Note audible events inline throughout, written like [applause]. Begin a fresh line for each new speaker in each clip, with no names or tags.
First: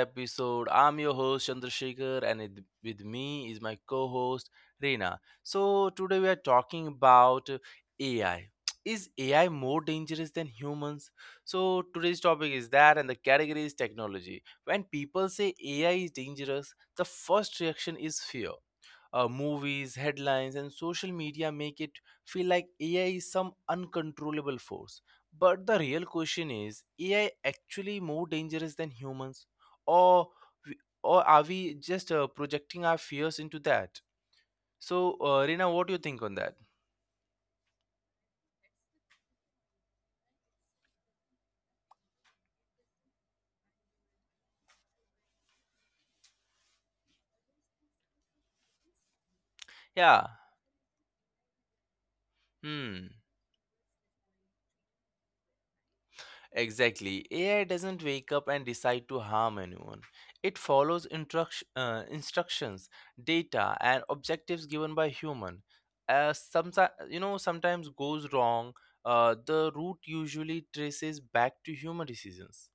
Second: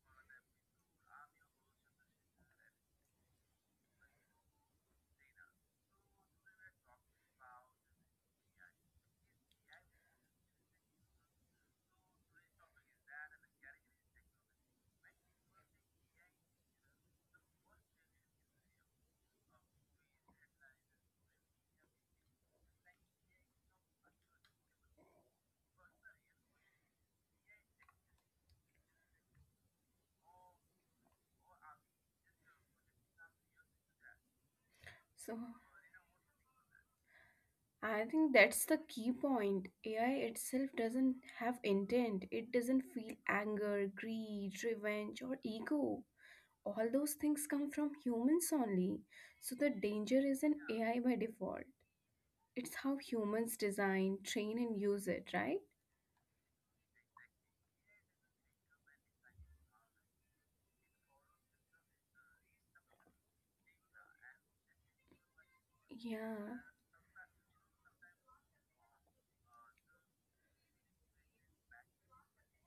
episode. I'm your host Chandrasekhar, with me is my co-host Reena. So today we are talking about AI. [tsk] Is AI more dangerous than humans? So today's topic is that, and the category is technology. When people say AI is dangerous, the first reaction is fear. Movies, headlines, and social media make it feel like AI is some uncontrollable force. But the real question is, AI actually more dangerous than humans? Or, we- or are we just projecting our fears into that? So,
So
Rina, what do you think on that?
I think that's the key point. AI itself doesn't have intent. It doesn't feel anger, greed, revenge, or ego. All those things come from humans only. So the danger
Yeah.
isn't AI by default. It's
Hmm.
how humans design, train, and use it, right?
Exactly. AI doesn't wake up and decide to harm anyone. It follows instructions, data, and objectives given by human. Uh,
Yeah.
some, sometimes goes wrong. The root usually traces back to human decisions.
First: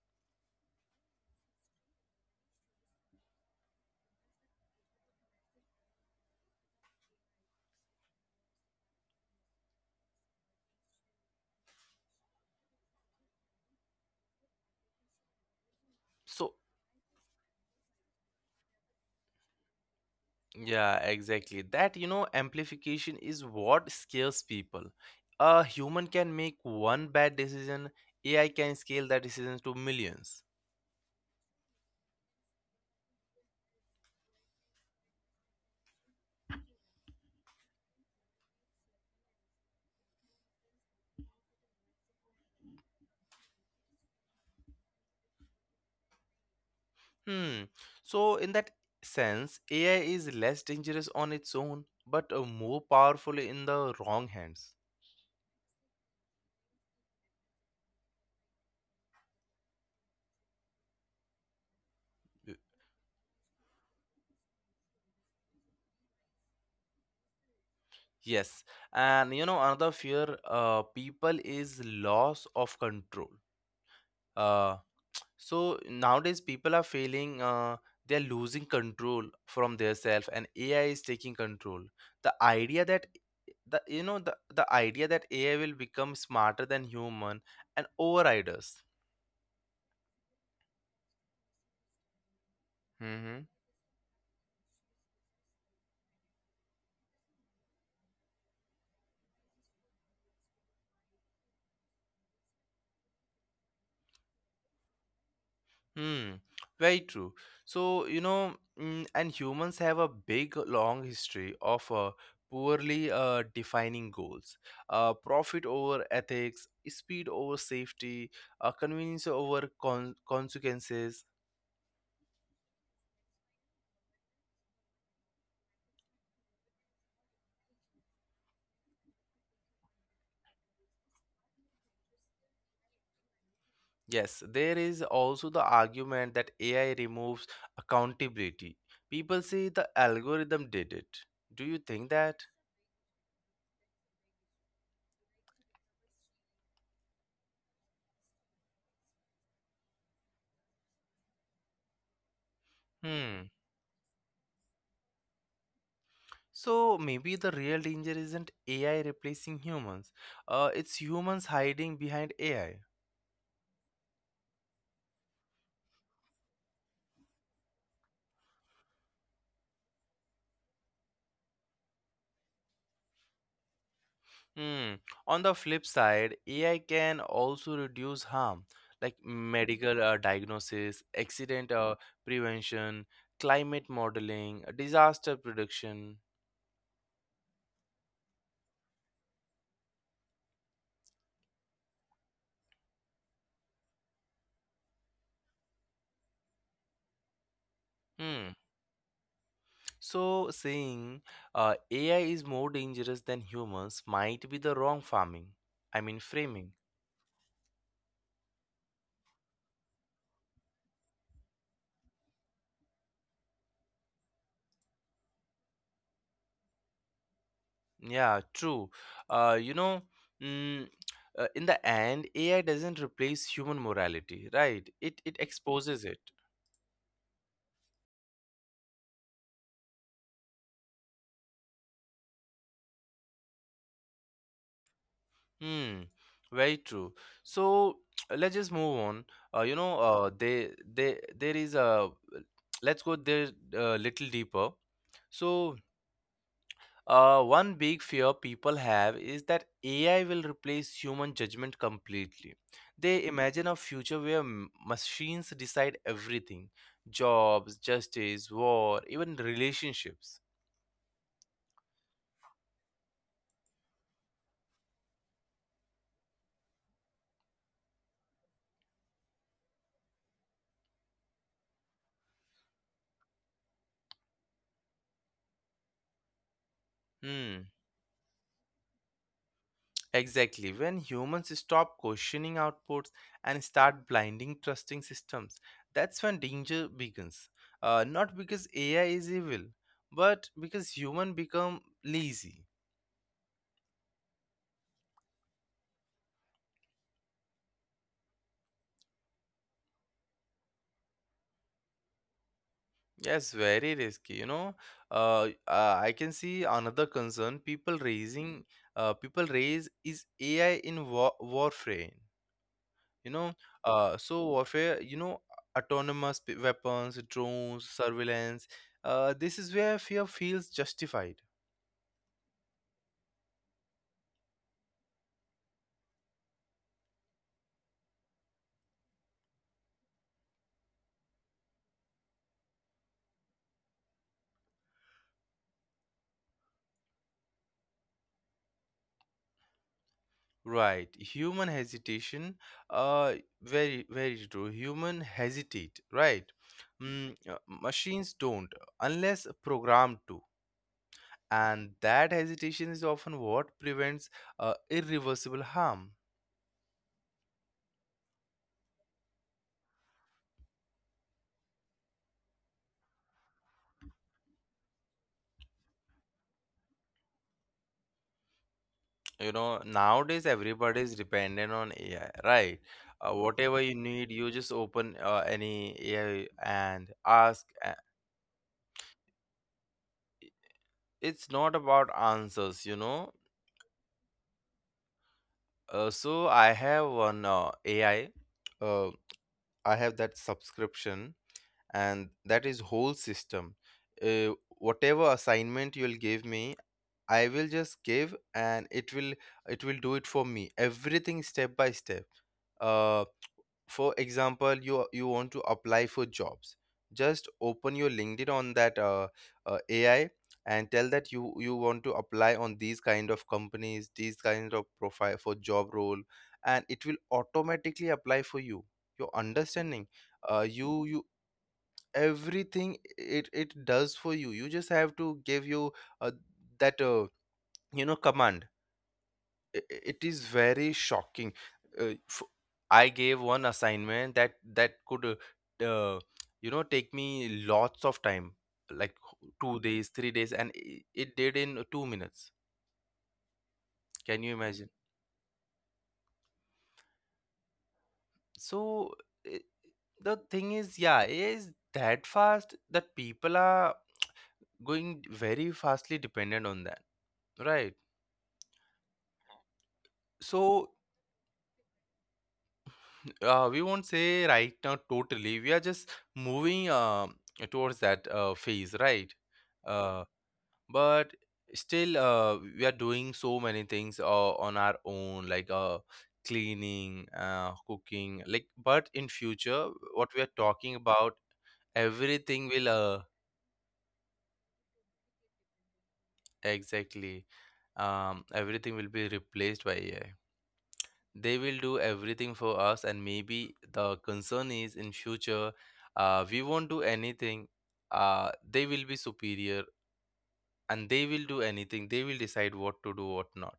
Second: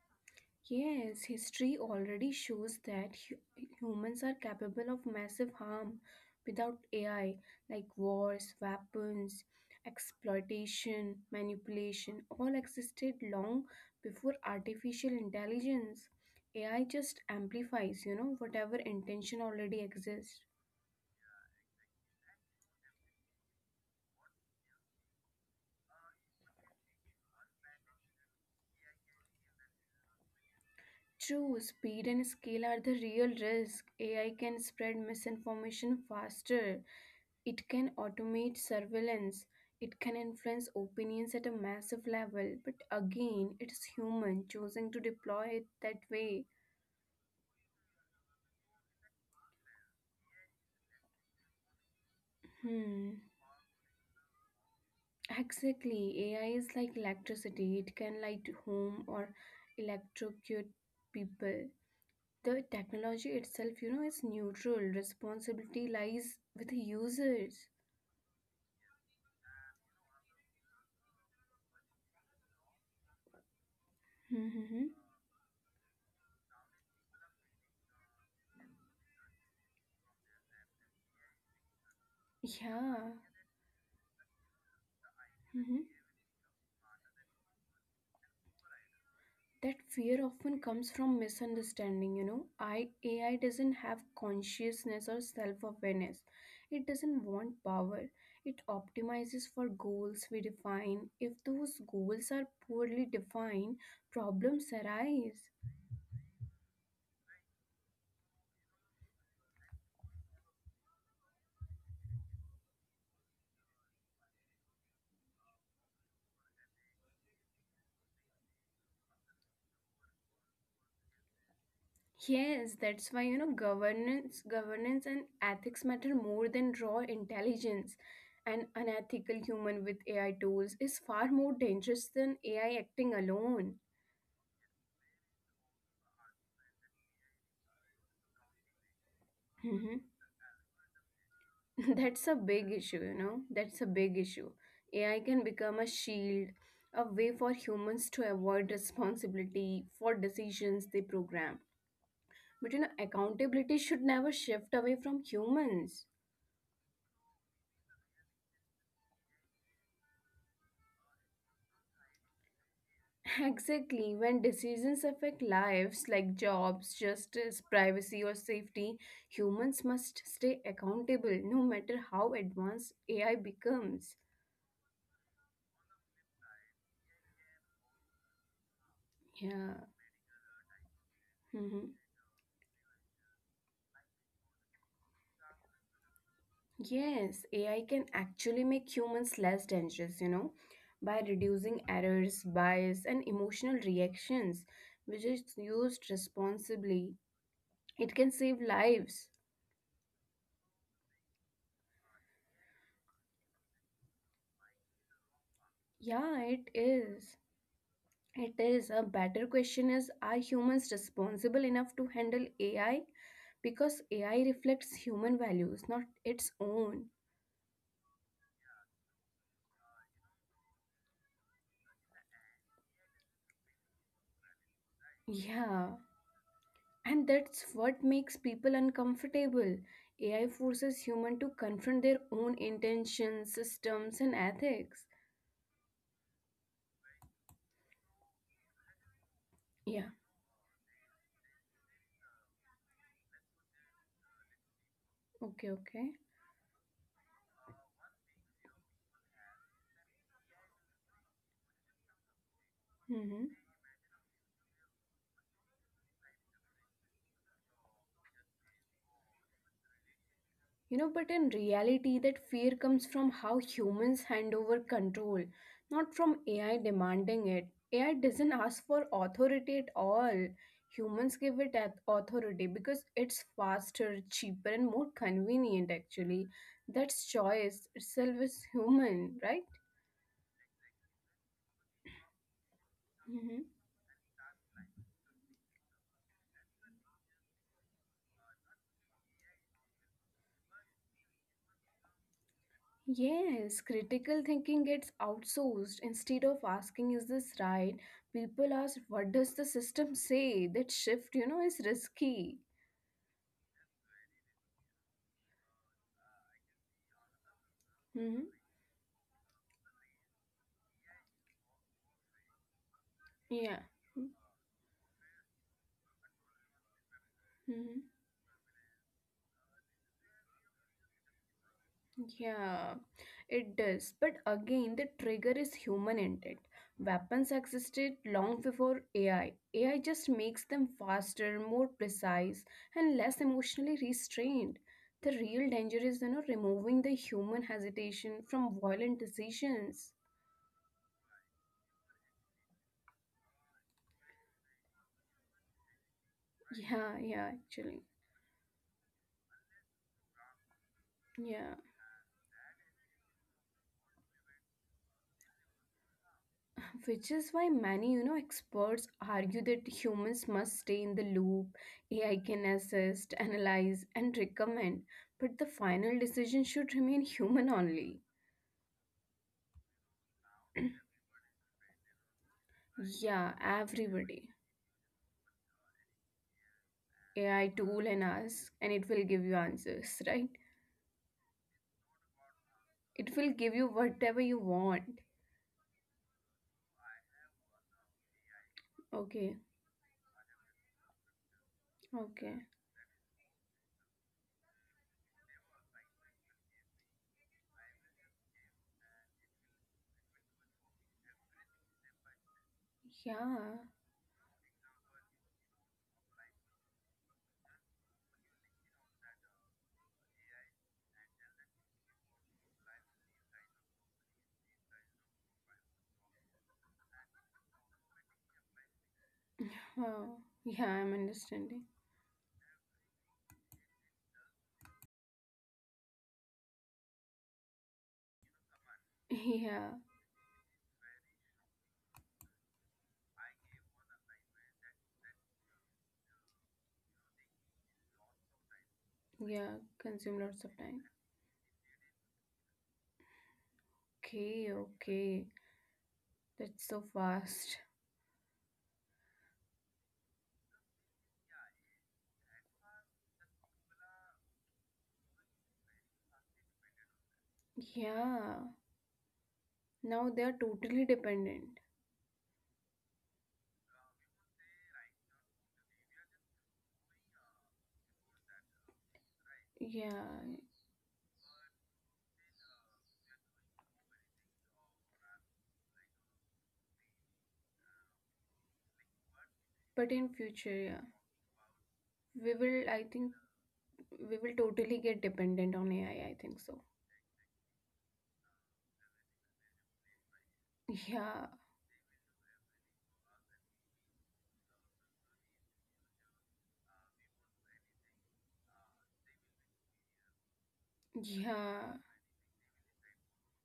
Yes, history already shows that humans are capable of massive harm without AI, like wars, weapons, exploitation, manipulation, all existed long before artificial intelligence.
So,
AI just amplifies, whatever intention already exists.
yeah, exactly. Amplification is what scares people. A human can make one bad decision. AI can scale that decision to millions.
True, speed and scale are the real risk. AI can spread misinformation faster. It can automate surveillance, it can influence opinions at a massive level, but again, it is human choosing to deploy it that way.
Hmm. So, in that sense, AI is less dangerous on its own, but more
Hmm.
powerful in the wrong hands.
Exactly. AI is like electricity. It can light home or electrocute people.
Y-
The technology itself, is neutral. Responsibility lies with the users.
Yes, and you know another fear, people, is loss of control. Uh,
Mm-hmm.
so nowadays people are feeling, they are losing control from their self, and AI is taking control. The idea
Yeah.
that the you know the idea that AI will
Mm-hmm.
become smarter than human and override us.
That fear often comes from misunderstanding. AI doesn't have consciousness or self awareness. It doesn't want power. It optimizes for goals we define. If those goals are poorly defined, problems arise.
Hmm, very true. So, and humans have a big long history of poorly defining goals. Profit over ethics, speed over safety, convenience over consequences.
Yes, that's why governance and ethics matter more than raw intelligence. An unethical human with AI tools is far more dangerous than AI acting alone.
Yes, there is also the argument that AI removes accountability. People say the
[laughs]
algorithm did it. Do you
[laughs]
think
That's a
that?
big issue, you know. That's a big issue. AI can become a shield, a way for humans to avoid responsibility for decisions they program. But
Hmm.
accountability should never shift away from humans.
So maybe the real danger isn't AI replacing humans. It's humans hiding behind AI.
[laughs] Exactly, when decisions affect lives like jobs, justice, privacy, or safety, humans must stay accountable no matter how advanced AI becomes.
Hmm. On the flip side, AI can also reduce harm, like
Yeah.
medical diagnosis, accident
Mm-hmm.
prevention, climate modeling, disaster prediction.
Yes, AI can actually make humans less dangerous, by reducing errors, bias, and emotional reactions, which is used responsibly. It can
Hmm.
save lives.
So saying, AI is more dangerous than humans, might be the wrong farming. I mean
Yeah,
framing.
it is. It is. A better question is, are humans responsible enough to handle AI? Because AI reflects human values, not its own.
Yeah, true. Uh, you know, mm, in the end, AI doesn't replace human morality, right? It
Yeah.
exposes it.
And that's what makes people uncomfortable. AI forces human to confront their own intentions, systems, and ethics.
Hmm. Very true. So, [tsk] let's just move on.
Yeah,
They there is a [tsk] let's go there a little deeper.
okay,
So,
okay.
One big fear people have is that AI will replace human judgment completely. They
Hmm.
imagine a future where machines decide everything: jobs, justice, war, even relationships.
But in reality, that fear comes from how humans hand over control, not from AI demanding it. AI doesn't ask for authority at all. Humans give it at authority because it's faster, cheaper, and more convenient, actually. That's
Hmm,
choice itself is human, right?
exactly. When humans stop questioning outputs and
Mhm.
start blinding trusting systems, that's when danger begins, not because AI is evil, but because human become lazy.
Yes, critical thinking gets outsourced. Instead of asking, is this right? People ask, what does the system say? That shift is risky.
Yes, very risky. I can see another concern people
Hmm.
raising, uh, people raise is AI in warfare. You know,
Yeah.
so warfare. Autonomous weapons, drones,
Hmm.
surveillance. This is where fear feels justified.
Yeah, it does. But again, the trigger is human intent. Weapons existed long before AI. AI just makes them faster, more precise, and less emotionally restrained. The real danger is removing the human hesitation from violent decisions.
Right, human hesitation. Uh, very, very true. Human hesitate. Right,
Yeah, yeah, actually.
machines don't, unless programmed to,
Yeah.
and that hesitation is often what prevents irreversible harm.
Which is why many experts argue that humans must stay in the loop. AI can assist, analyze, and recommend, but the final decision should remain human only.
Nowadays everybody is dependent on AI, right?
Yeah,
Whatever you need,
everybody.
you just open any AI and ask,
AI
uh,
tool and ask, and it will give you answers, [laughs] right?
it's not about answers.
It will give you whatever you want.
So I have one AI, uh,
Okay,
I have that subscription, and
okay.
that is whole system. uh, Whatever assignment you'll give me, I will just give, and it will do it for me, everything step by step. uh
Yeah.
for example, you want to apply for jobs. Just open your LinkedIn on that, AI, and tell that you want to apply on these kind of companies, these kind of profile for job role, and it will automatically apply for you. Your understanding,
Huh. Yeah,
you
I'm
you
understanding. [laughs]
everything it does for you. You just have to give you, uh, that, command. i-
Yeah,
i- it is very shocking. Uh, f- i gave one assignment that could take me lots of time, like two
yeah,
days three
consume
days
lots
and
of
i-
time.
it did in 2 minutes. Can you
Okay,
imagine?
okay. That's so fast.
So I The thing is, yeah, it is that fast that people are going very fastly dependent on that, right?
Yeah, now they are
so
totally dependent.
Uh, we won't say right now totally. We are just moving, towards that phase, right? Uh,
Yeah,
but still, we are doing so many things on our own, like cleaning, cooking. Like, but in future,
but
what we
in
are
future,
talking
yeah,
about, everything
we
will
will, I think, we will totally get dependent on AI. I think so.
exactly, everything will be replaced by AI.
[laughs]
They
Yeah,
will do everything for us, and maybe the concern is in future, we won't do anything. They will be superior, and they will do anything.
yeah,
They will decide what to do, what not.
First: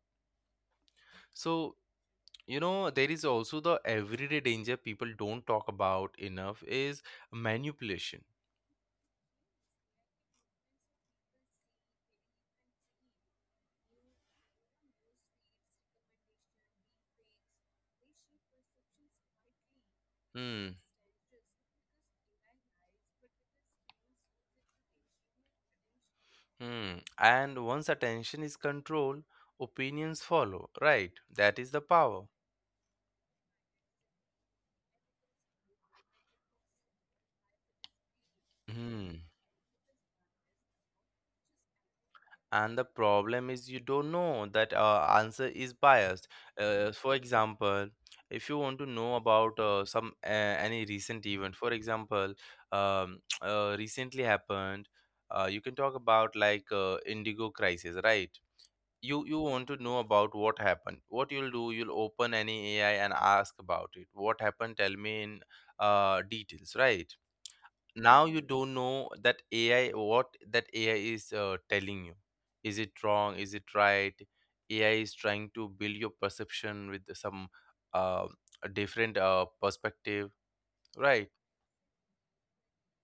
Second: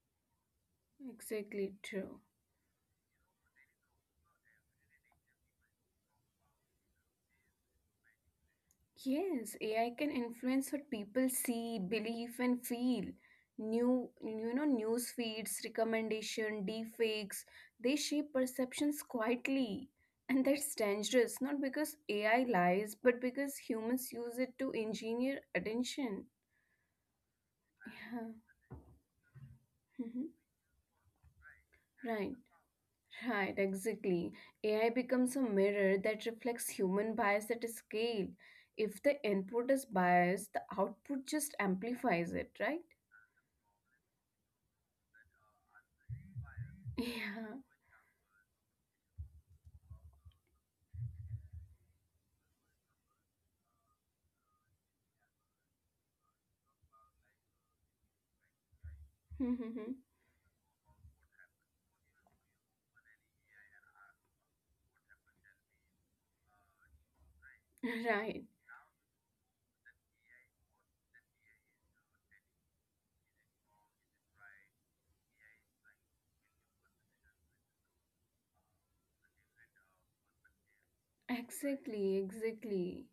so
exactly true.
you know there is also the everyday danger people don't talk about enough: is manipulation.
Yes, AI can influence what people see, believe, and feel. News feeds, recommendation, deepfakes, they shape perceptions quietly. And that's
Hmm.
dangerous, not because AI lies, but because humans use it to engineer attention.
Hmm. And once
Yeah.
attention is controlled,
Mhm.
opinions follow, right? That is the power.
Right. Right, exactly. AI becomes a mirror that reflects human bias at a scale. If the
Hmm.
input is biased, the output just amplifies it, right?
And the problem is you don't know that answer is biased. For
Yeah,
example, if you want to know about some any recent event, for example, [tsk] recently happened, you can talk about, like, Indigo crisis, right? You want to
[laughs]
know about what happened. What you'll do, you'll open any AI and ask about it. What happened? Tell me in details, right? Now
right.
you don't know that AI, what that AI is telling you. Is it wrong, is it right? AI is trying to build your perception with some uh, different perspective, right?
Exactly, exactly.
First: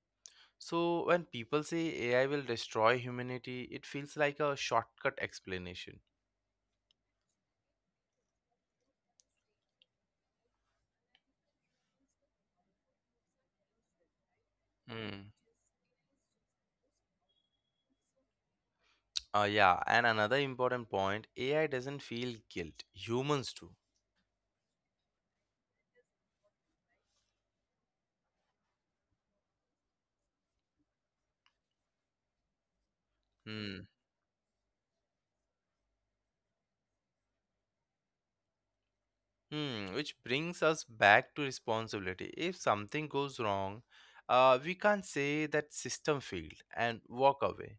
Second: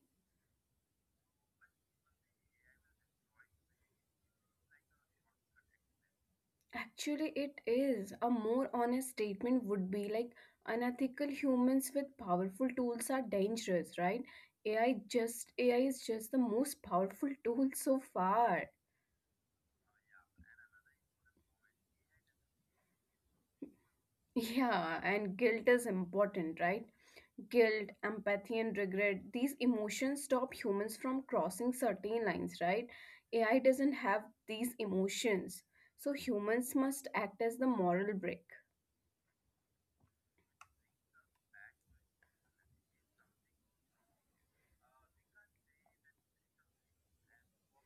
So when people say AI will destroy humanity, it feels like a shortcut explanation.
Actually, it is. A more honest statement would be like, unethical humans with powerful tools are dangerous, right? AI
Hmm.
just AI is just the most powerful tool so far. [laughs]
Yeah, and another important point, AI doesn't feel guilt. Humans do.
Yeah, and guilt is important, right? Guilt, empathy, and regret, these emotions stop humans from crossing certain lines, right? AI
Hmm.
doesn't have these emotions. So humans must act as the moral brake.
Hmm, which brings us back to responsibility. If something goes wrong, we can't say that system failed and walk away,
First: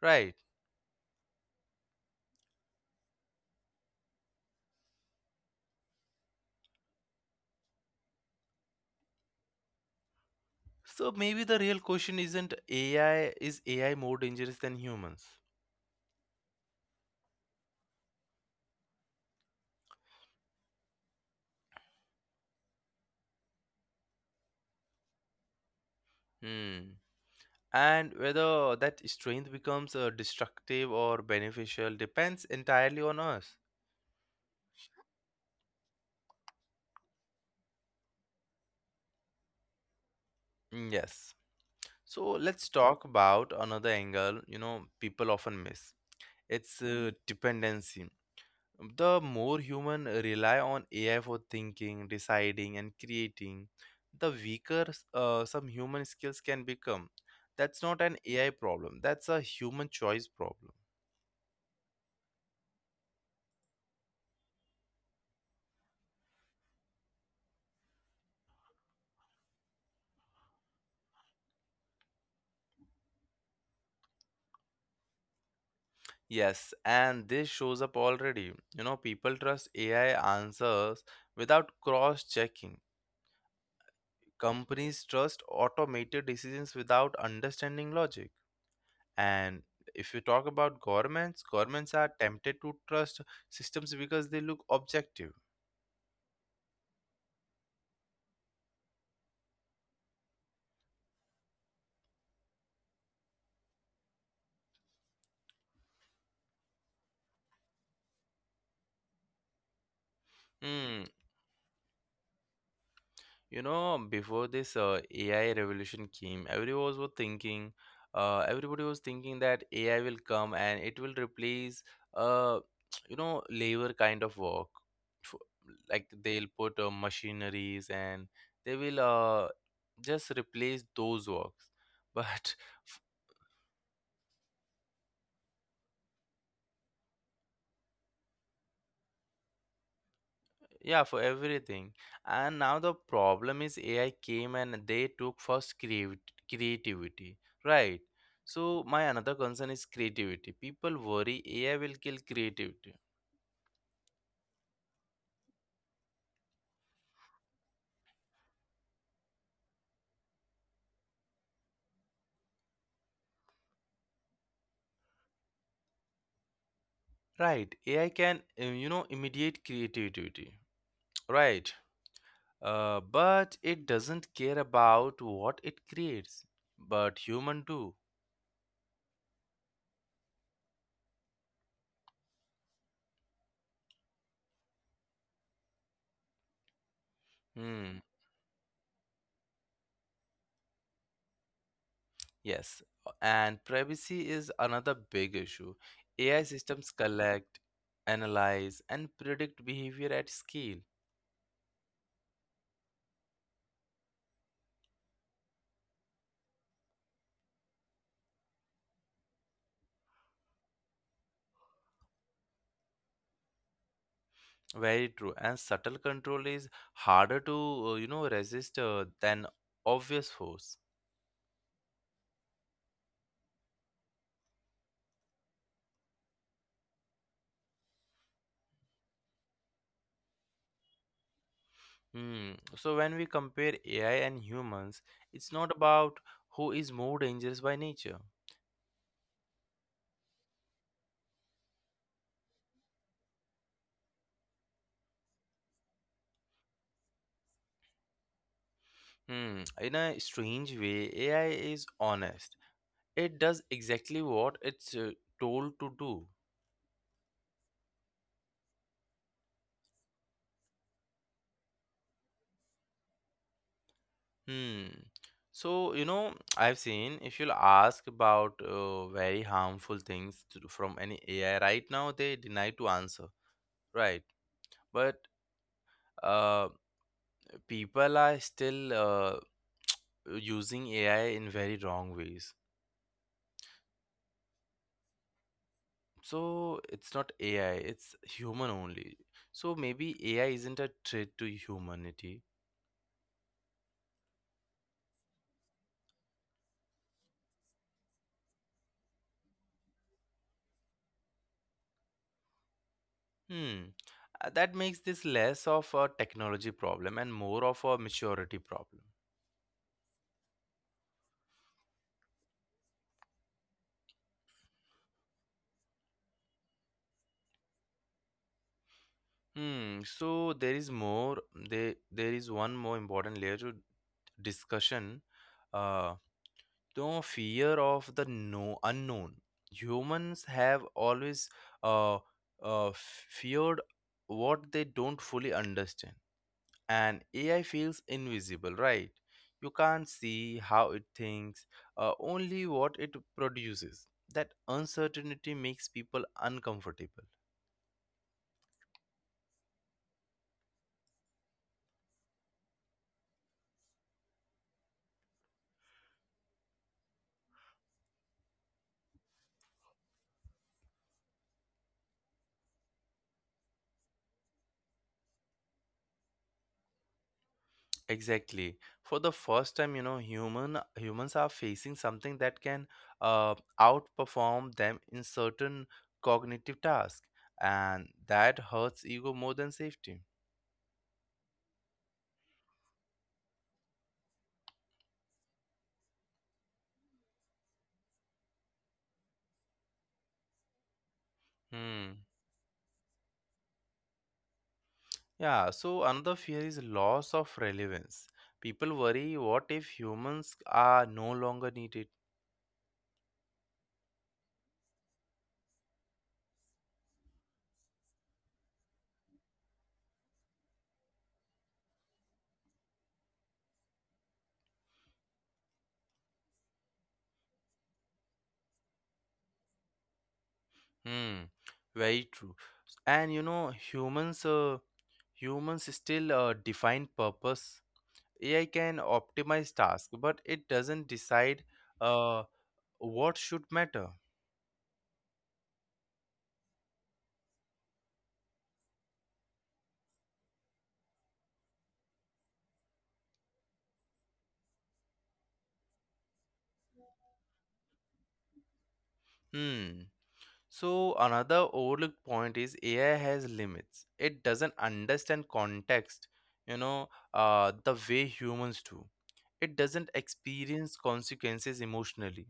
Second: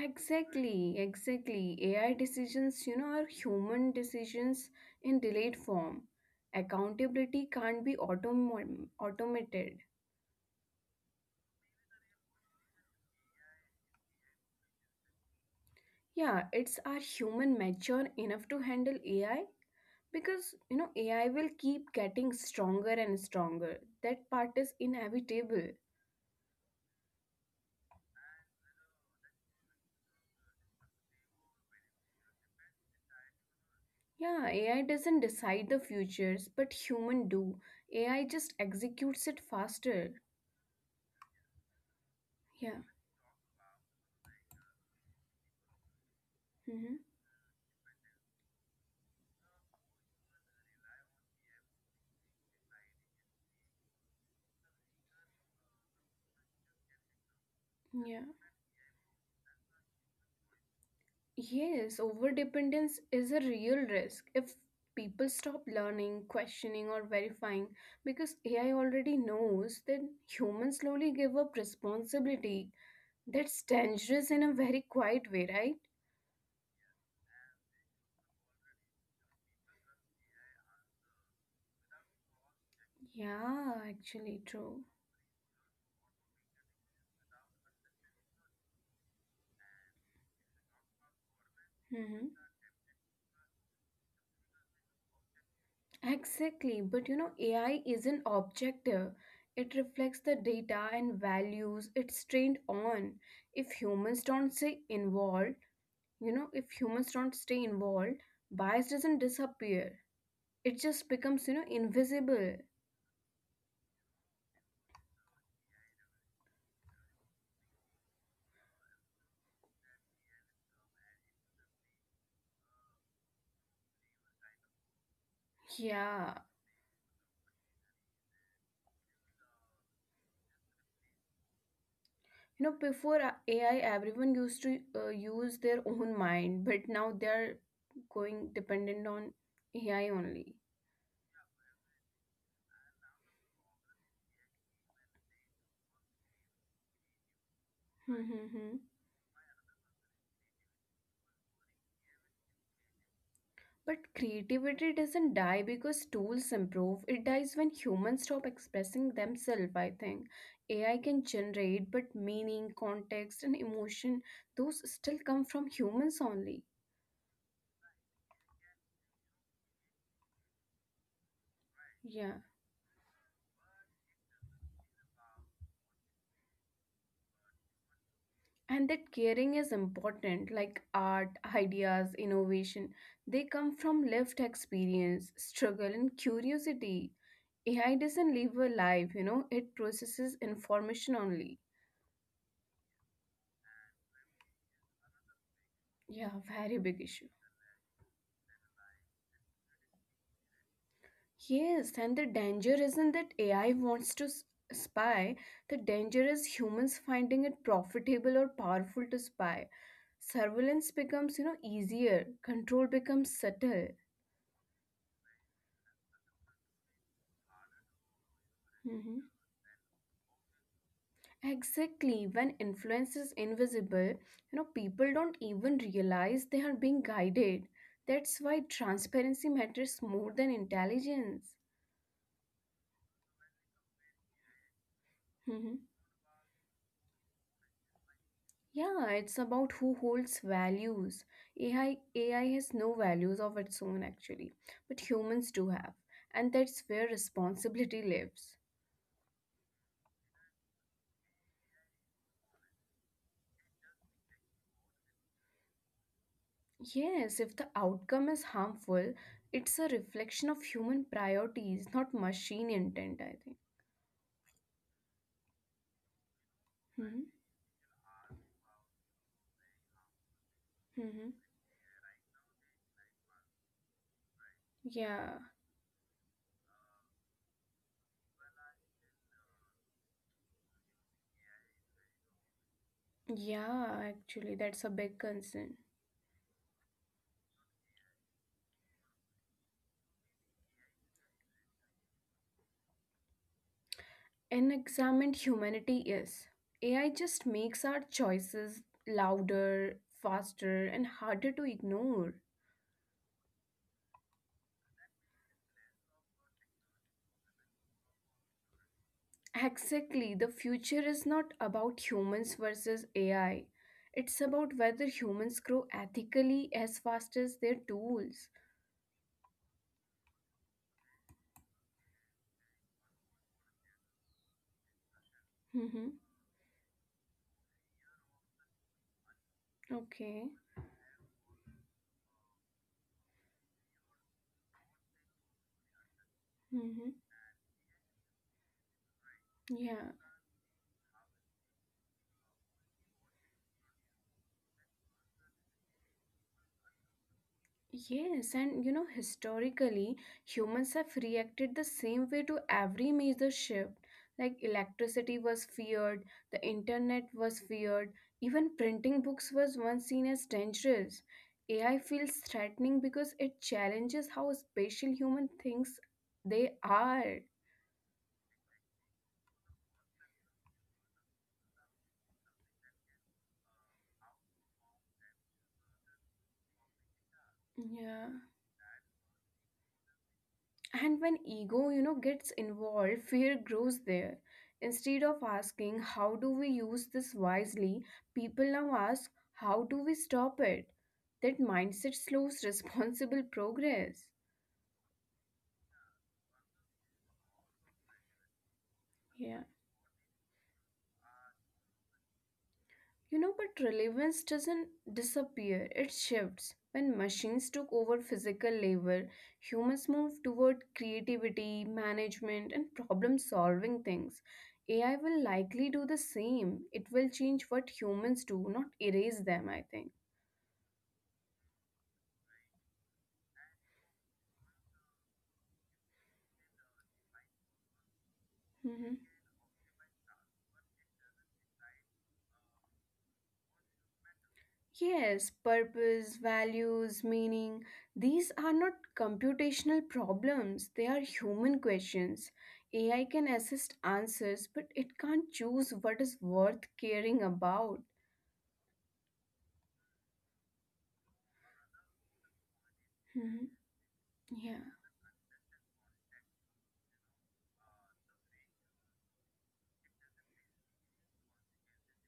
right?
exactly. AI decisions are human decisions in delayed form. Accountability can't be automated.
So maybe the real question isn't AI, is AI more dangerous than humans?
Yeah, it's, are human mature enough to handle AI? Because AI will keep getting stronger and stronger. That part is inevitable.
Hmm. And whether that strength becomes destructive or beneficial depends entirely on us.
Yeah ai doesn't decide the futures but human do ai just executes it faster
Yes. So let's
yeah.
talk about another angle, people often miss. It's
Hmm.
dependency. The more human rely on AI for thinking, deciding, and creating, the weaker some human skills can become. That's not
Yeah,
an AI problem, that's a human choice problem.
yes, overdependence is a real risk if people stop learning, questioning or verifying, because AI already knows. Then humans slowly give up responsibility. That's dangerous in a very quiet way, right?
Yes, and this shows up already. People trust AI answers without cross checking.
Yeah, actually true.
Companies trust automated decisions without understanding logic, and if you talk about governments are
Hmm.
tempted to trust systems because they look objective.
Exactly. But AI isn't objective. It reflects the data and values it's trained on. If humans don't stay involved, you know, if humans don't stay involved, bias doesn't disappear. It just
Hmm.
becomes, you know, invisible.
Before this AI revolution came, everybody was thinking that AI will come and it will replace, uh, [tsk] labor kind of work. F- Like
Yeah.
they'll put machineries, and they will just replace those works. But
You know,
[laughs]
before AI, everyone used to use their own mind, but now they're going dependent on AI only.
yeah, for everything. And now the problem is AI came and they took first creativity, right? So
[laughs]
my another concern is creativity. People worry AI will kill creativity,
But creativity doesn't die because tools improve. It dies when humans stop expressing themselves, I think. AI can generate, but meaning, context, and emotion, those still come from humans only.
right? AI can, immediate creativity, right?
Yeah.
But it doesn't care about what it creates, but human do.
And that caring is important, like art, ideas, innovation. They come from lived experience, struggle, and curiosity. AI
Hmm.
doesn't live a life, you know, it processes information only.
Yes, and privacy is another big issue.
Yeah,
AI
very
systems
big issue.
collect, analyze, and predict behavior at scale.
Yes, and the danger isn't that AI wants to spy, the danger is humans finding it profitable or powerful to spy. Surveillance becomes easier, control becomes subtle.
Very true. And subtle control is harder to, resist,
Mhm.
than obvious force.
Exactly, when influence is invisible, people don't even realize they are being guided. That's why transparency matters more than intelligence.
Hmm. So when we compare AI and humans, it's not about who is more dangerous by nature.
Yeah, it's about who holds values. AI has no values of its own, actually, but humans do have, and that's where responsibility [laughs] lives.
Hmm. In a strange way, AI is honest. It does exactly what it's told to do.
Yes, if the outcome is harmful, it's a reflection of human priorities, not machine intent, I think.
Hmm. So, I've seen
Mm-hmm.
if you'll ask about very harmful things to, from any
Mm-hmm.
AI right now, they deny to answer, right? But
Yeah,
uh, people are still using AI in very wrong ways.
yeah, actually, that's a big concern.
So it's not AI, it's human only. So maybe AI isn't a threat to humanity.
Unexamined humanity is. AI just makes our choices louder, faster, and harder to ignore.
Hmm. That makes this less of a technology problem and more of a maturity problem.
Exactly. The future is not about humans versus AI. It's about whether humans grow ethically as fast as their tools.
Hmm. So there is more. There is one more important layer to discussion. Uh,
Mm-hmm.
no fear of the no unknown. Humans
Okay.
have always uh, feared what they don't fully understand,
Mm-hmm.
and AI feels invisible, right? You can't
Yeah.
see how it thinks, only what it produces. That uncertainty makes people uncomfortable.
Yes, and historically, humans have reacted the same way to every major shift. Like electricity was feared, the internet was feared, even printing books was once seen as dangerous. AI feels threatening because it challenges how special human thinks they are.
Exactly. For the first time, humans are facing something that can uh, outperform them in certain cognitive tasks, and
Yeah.
that hurts ego more than safety.
And when ego gets involved, fear grows there. Instead of asking, how do we use this wisely, people now ask, how do we stop it? That
Hmm.
mindset slows [laughs] responsible progress.
Yeah. So another fear is loss of relevance. People worry, what if
Yeah.
humans are no longer needed?
But relevance doesn't disappear, it shifts. When machines took over physical labor, humans moved toward creativity, management, and problem solving things. AI will likely do the same. It will change what humans do, not erase them, I think.
Hmm. Very true. And humans still define purpose. AI can optimize tasks, but it doesn't decide uh, what should matter.
Yes, purpose, values, meaning, these are not computational problems, they are human questions. AI can assist answers, but it can't choose what is worth caring about.
Hmm. So another overlooked point is AI has
Mhm.
limits. It doesn't
Yeah.
understand context, the way humans do. It doesn't experience consequences emotionally.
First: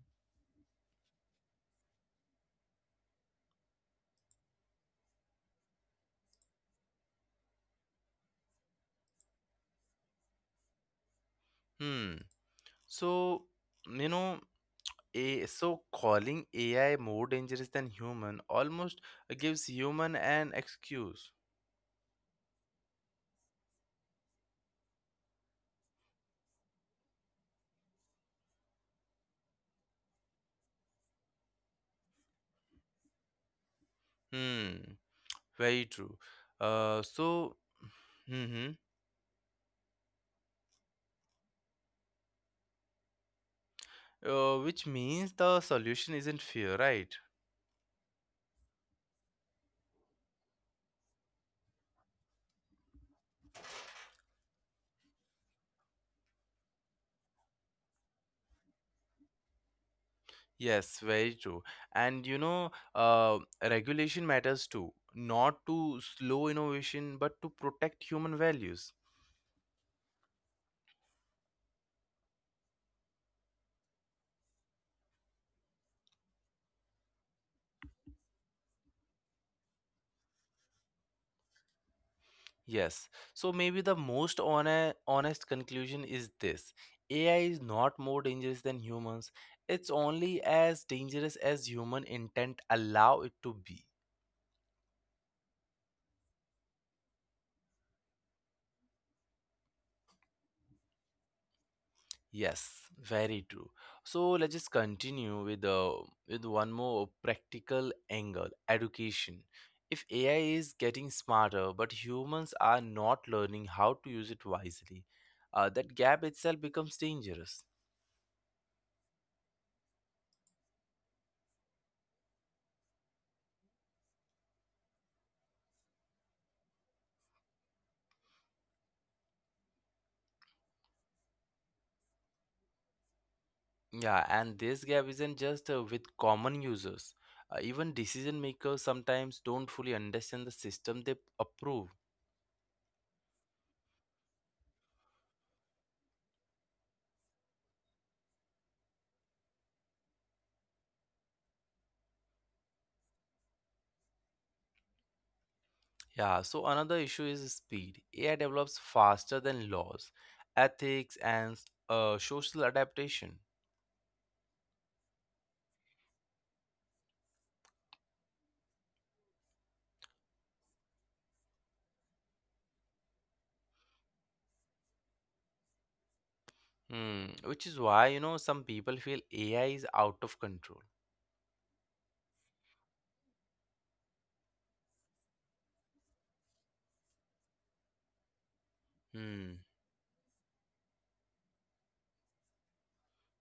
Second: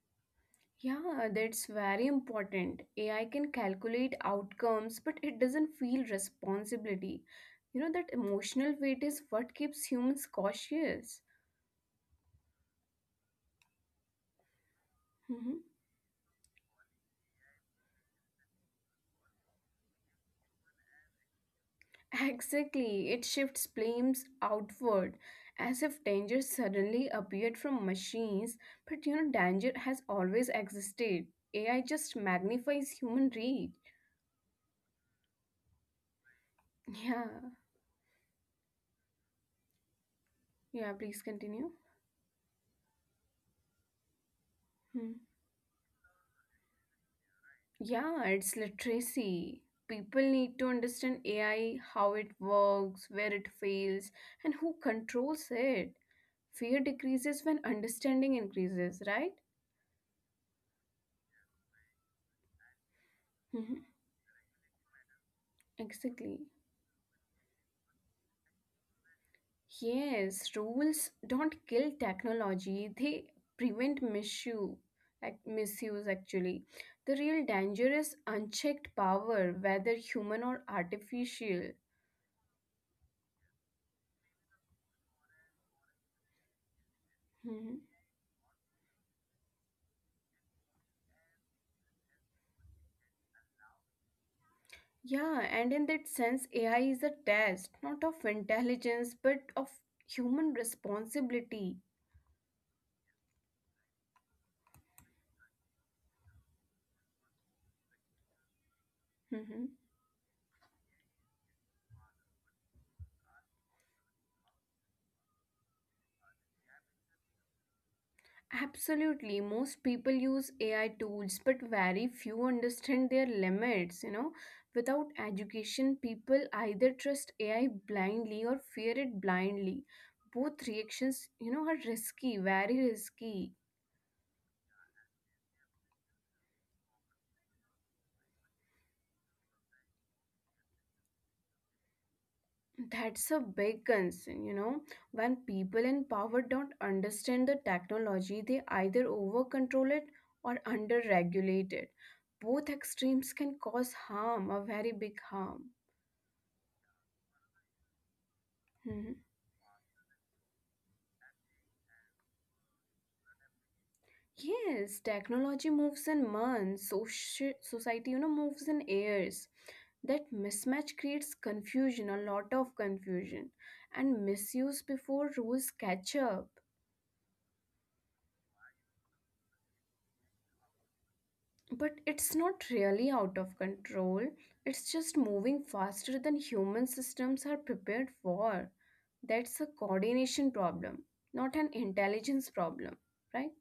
Yeah, that's very important. AI can calculate outcomes, but it doesn't feel responsibility. That emotional weight is what keeps humans cautious.
Hmm. So, you know, a so calling AI more dangerous than human almost gives human an excuse.
Exactly, it shifts blames outward, as if danger suddenly appeared from machines, but danger has always existed. AI just magnifies human reach.
Hmm. Very true. Uh,
Yeah,
so, hmm
yeah, please continue.
which
Hmm.
means the solution isn't fear, right?
Yeah, it's literacy. People need to understand AI, how it works, where it fails, and who controls it. Fear decreases when understanding increases, right?
Yes, very true. And
Mhm.
regulation matters too, not to
Exactly.
slow innovation, but to protect human values.
Yes, rules don't kill technology, they prevent misuse, misuse actually. The real danger is unchecked power, whether human or artificial.
Yes. So maybe the most honest conclusion is this: AI is
Mhm.
not more dangerous than humans. It's only as dangerous as human intent allow it to be.
Yeah, and in that sense, AI is a test, not of intelligence, but of human responsibility.
Yes, very true. So let's just continue with one more practical angle, education.
Mhm.
If AI is getting smarter, but humans are not learning how to use it wisely, that gap itself becomes dangerous.
Absolutely. Most people use AI tools, but very few understand their limits. Without education, people either trust AI blindly or fear it blindly. Both reactions are risky, very risky.
Yeah, and this gap isn't just with common users. Even decision makers sometimes don't fully understand the system they approve.
That's a big concern. When people in power don't understand the technology, they either over control it or under regulate it. Both extremes can cause harm, a very big harm.
Yeah, so another issue is speed. AI develops
Mm-hmm.
faster than laws, ethics, and social adaptation.
Yes, technology moves in months, society, moves in years. That mismatch creates confusion, a lot of confusion, and misuse before rules catch up.
Hmm. Which is why, you know, some people feel AI is out of control.
But it's not really out of control, it's just moving faster than human systems are prepared for. That's a
Hmm.
coordination problem, not an intelligence problem, right? [laughs]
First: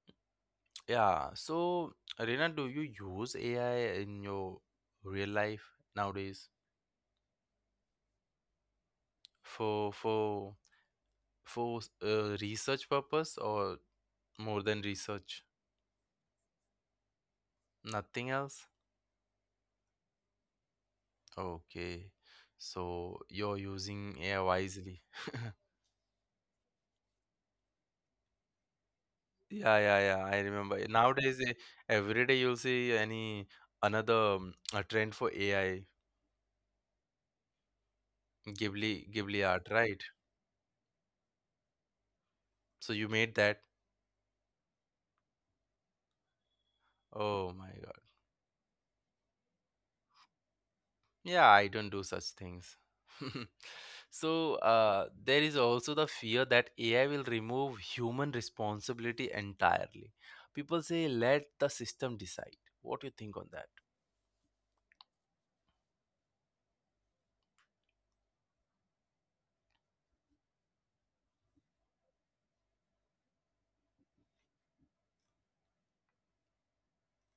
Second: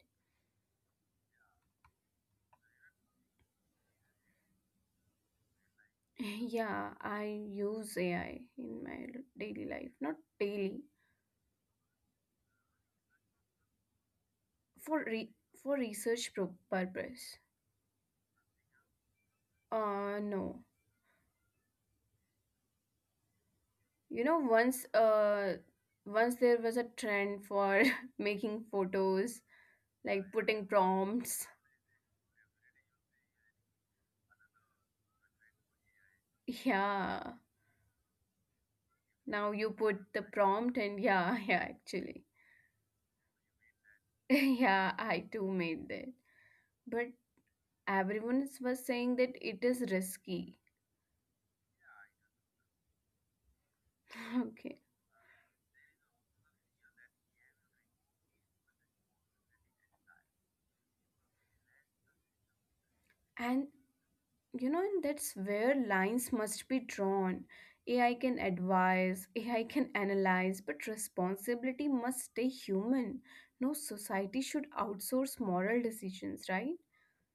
Yeah, so Rina, do you use AI in your real life nowadays
Yeah, I use AI in my daily
for
life, not
for
daily
for research purpose or more than
for
research?
for research purpose.
Nothing else?
No.
Okay. So you're using
You know,
AI wisely.
once there was a trend for [laughs] making photos
Yeah, yeah,
like
yeah. I
putting
remember. Nowadays,
prompts.
every day you'll see any another a trend for AI,
[laughs] Yeah,
Ghibli, Ghibli
now
art,
you
right?
put the prompt and, yeah. [laughs] Yeah, actually.
So you made that.
[laughs] Yeah, I too made that, but
Oh my God.
everyone was saying that it is risky.
Yeah, I don't do such things. [laughs]
[laughs]
So
Okay.
there is also the fear that AI will remove human responsibility entirely. People say, let the system decide. What do you think on that?
And, you know, and that's where lines must be drawn. AI can advise, AI can analyze, but responsibility must stay human. No society should outsource moral decisions, right?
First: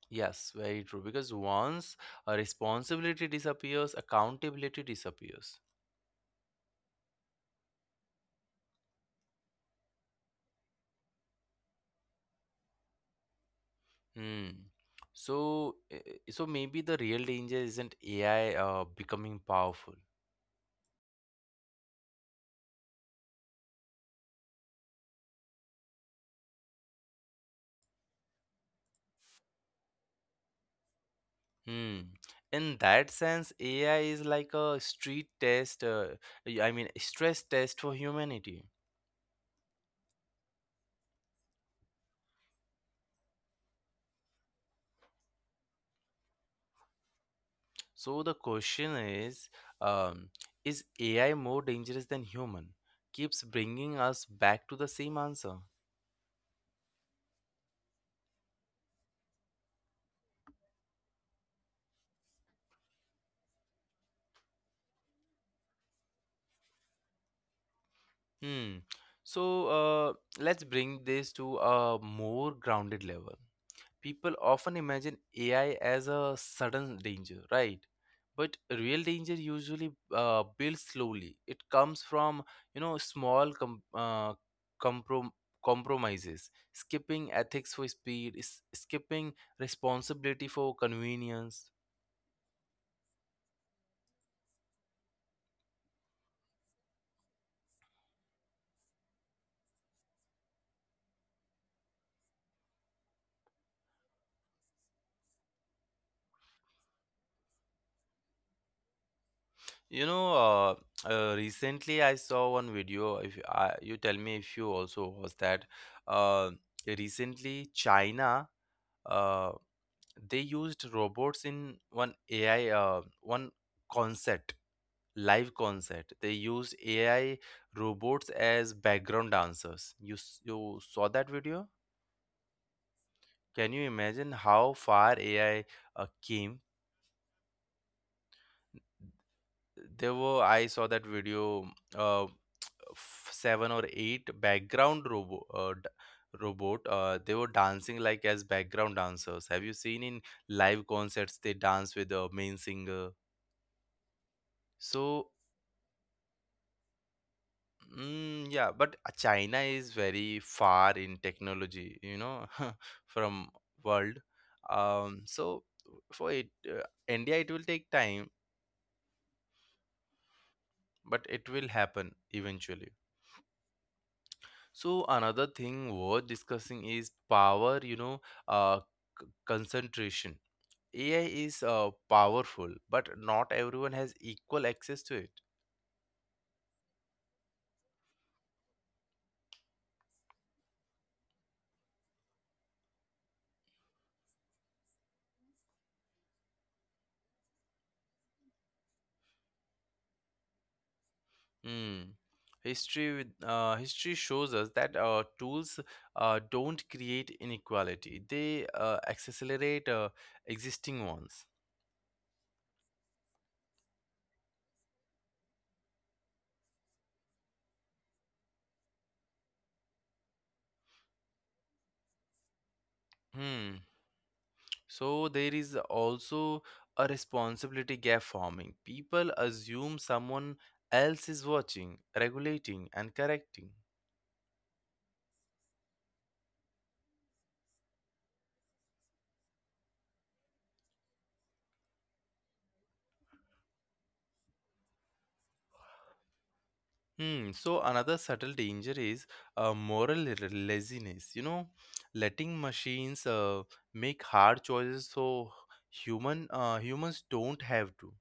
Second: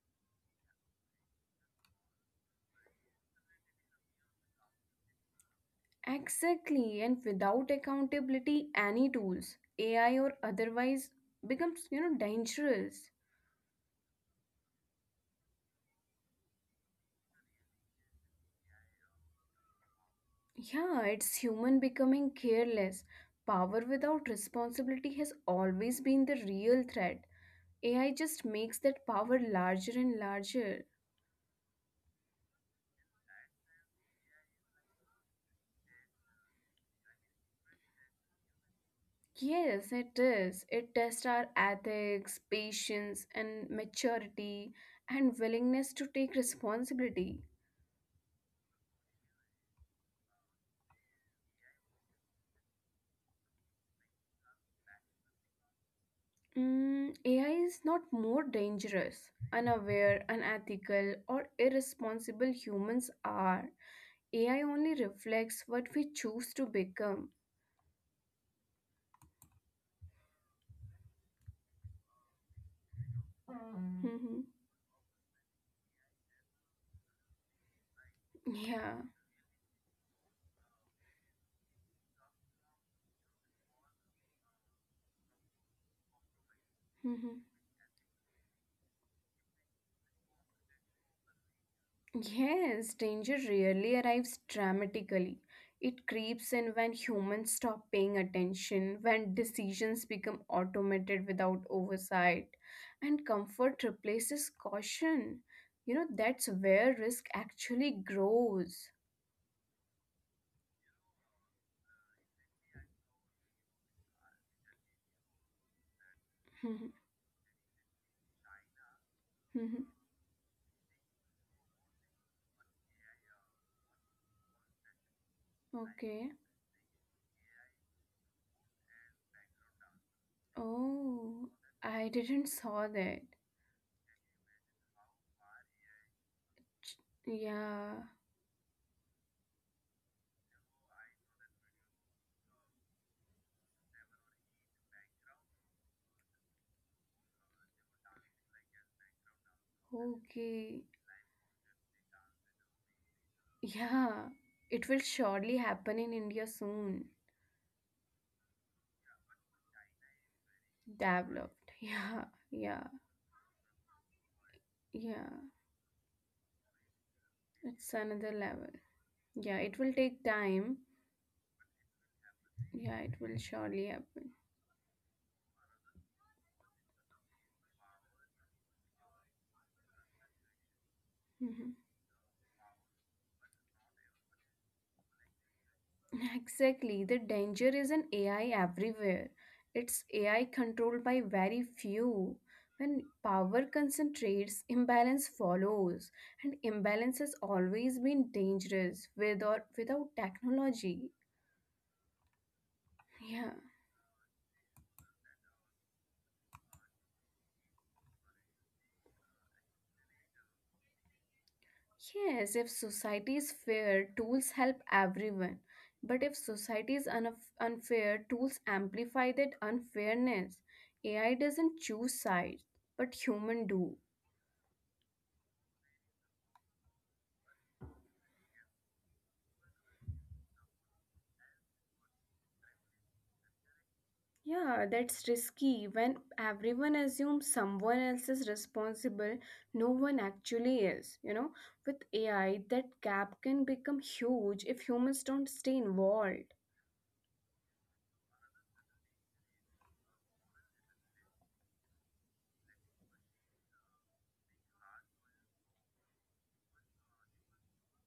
Yes, very true. Because once a responsibility disappears, accountability disappears.
Exactly, and without accountability, any tools, AI or otherwise, becomes dangerous.
Hmm. So maybe the real danger isn't AI becoming powerful.
Yeah, it's human becoming careless. Power without responsibility has always been the real threat. AI just makes that power larger and larger.
Hmm. In that sense, AI is like a street test. I mean, stress test for humanity.
Yes, it is. It tests our ethics, patience, and maturity, and willingness to take responsibility.
So the question um, is AI more dangerous than human? Keeps bringing us back to the same answer.
Mm, AI is not more dangerous, unaware, unethical, or irresponsible humans are. AI only reflects what we choose to become.
Hmm. So, let's bring this to a more grounded level. People
Mhm.
often imagine AI as a sudden danger, right? But real
Yeah.
danger usually builds slowly. It comes from, you know, comprom- compromises, skipping
Mm-hmm.
ethics for speed, skipping responsibility for convenience.
Yes, danger rarely arrives dramatically. It creeps in when humans stop paying attention, when decisions become automated without oversight, and comfort replaces caution. You know that's where risk actually grows. [laughs]
You know, uh, Recently I saw one video. If you- I, You tell me if you also was that, uh,
Mhm,
recently China. Uh,
mhm.
they used robots in one concert, live concert. They
Okay.
used AI robots as background dancers. You saw that
Oh,
video?
I didn't saw that.
Can you imagine how far AI came?
Ch- Yeah,
There were I saw that video. 7 or 8 background robot they were dancing like as background dancers. Have you seen in live
okay.
concerts they dance with the main singer?
Yeah, it will
So
surely happen in India soon.
mm, yeah, but China is very far in
Developed, [laughs]
technology, you
yeah,
know,
yeah,
[laughs] from world. Um,
yeah,
so for it, India, it will take
it's
time,
another level. Yeah, it will take time.
but it will happen eventually.
Yeah, it will surely happen.
So another thing worth discussing is power, uh, concentration. AI is
Mhm.
powerful, but not everyone has equal access to it.
[laughs] Exactly, the danger is in AI everywhere, it's AI controlled by very few. When power concentrates, imbalance follows, and imbalance has always been dangerous with or without technology.
Mm.
[laughs] Yeah.
History shows us that tools don't create inequality; they accelerate existing ones.
Yes, if society is fair, tools help everyone. But if society is unfair, tools amplify that unfairness. AI doesn't choose sides, but human
Hmm.
do.
So there is also a responsibility gap forming. People assume someone else is watching, regulating, and correcting.
Yeah, that's risky. When everyone assumes someone else is responsible, no one actually is. You know, with AI, that gap can become huge if humans don't stay involved.
Hmm. So another subtle danger is laziness. You know, letting machines make hard choices so humans don't have to.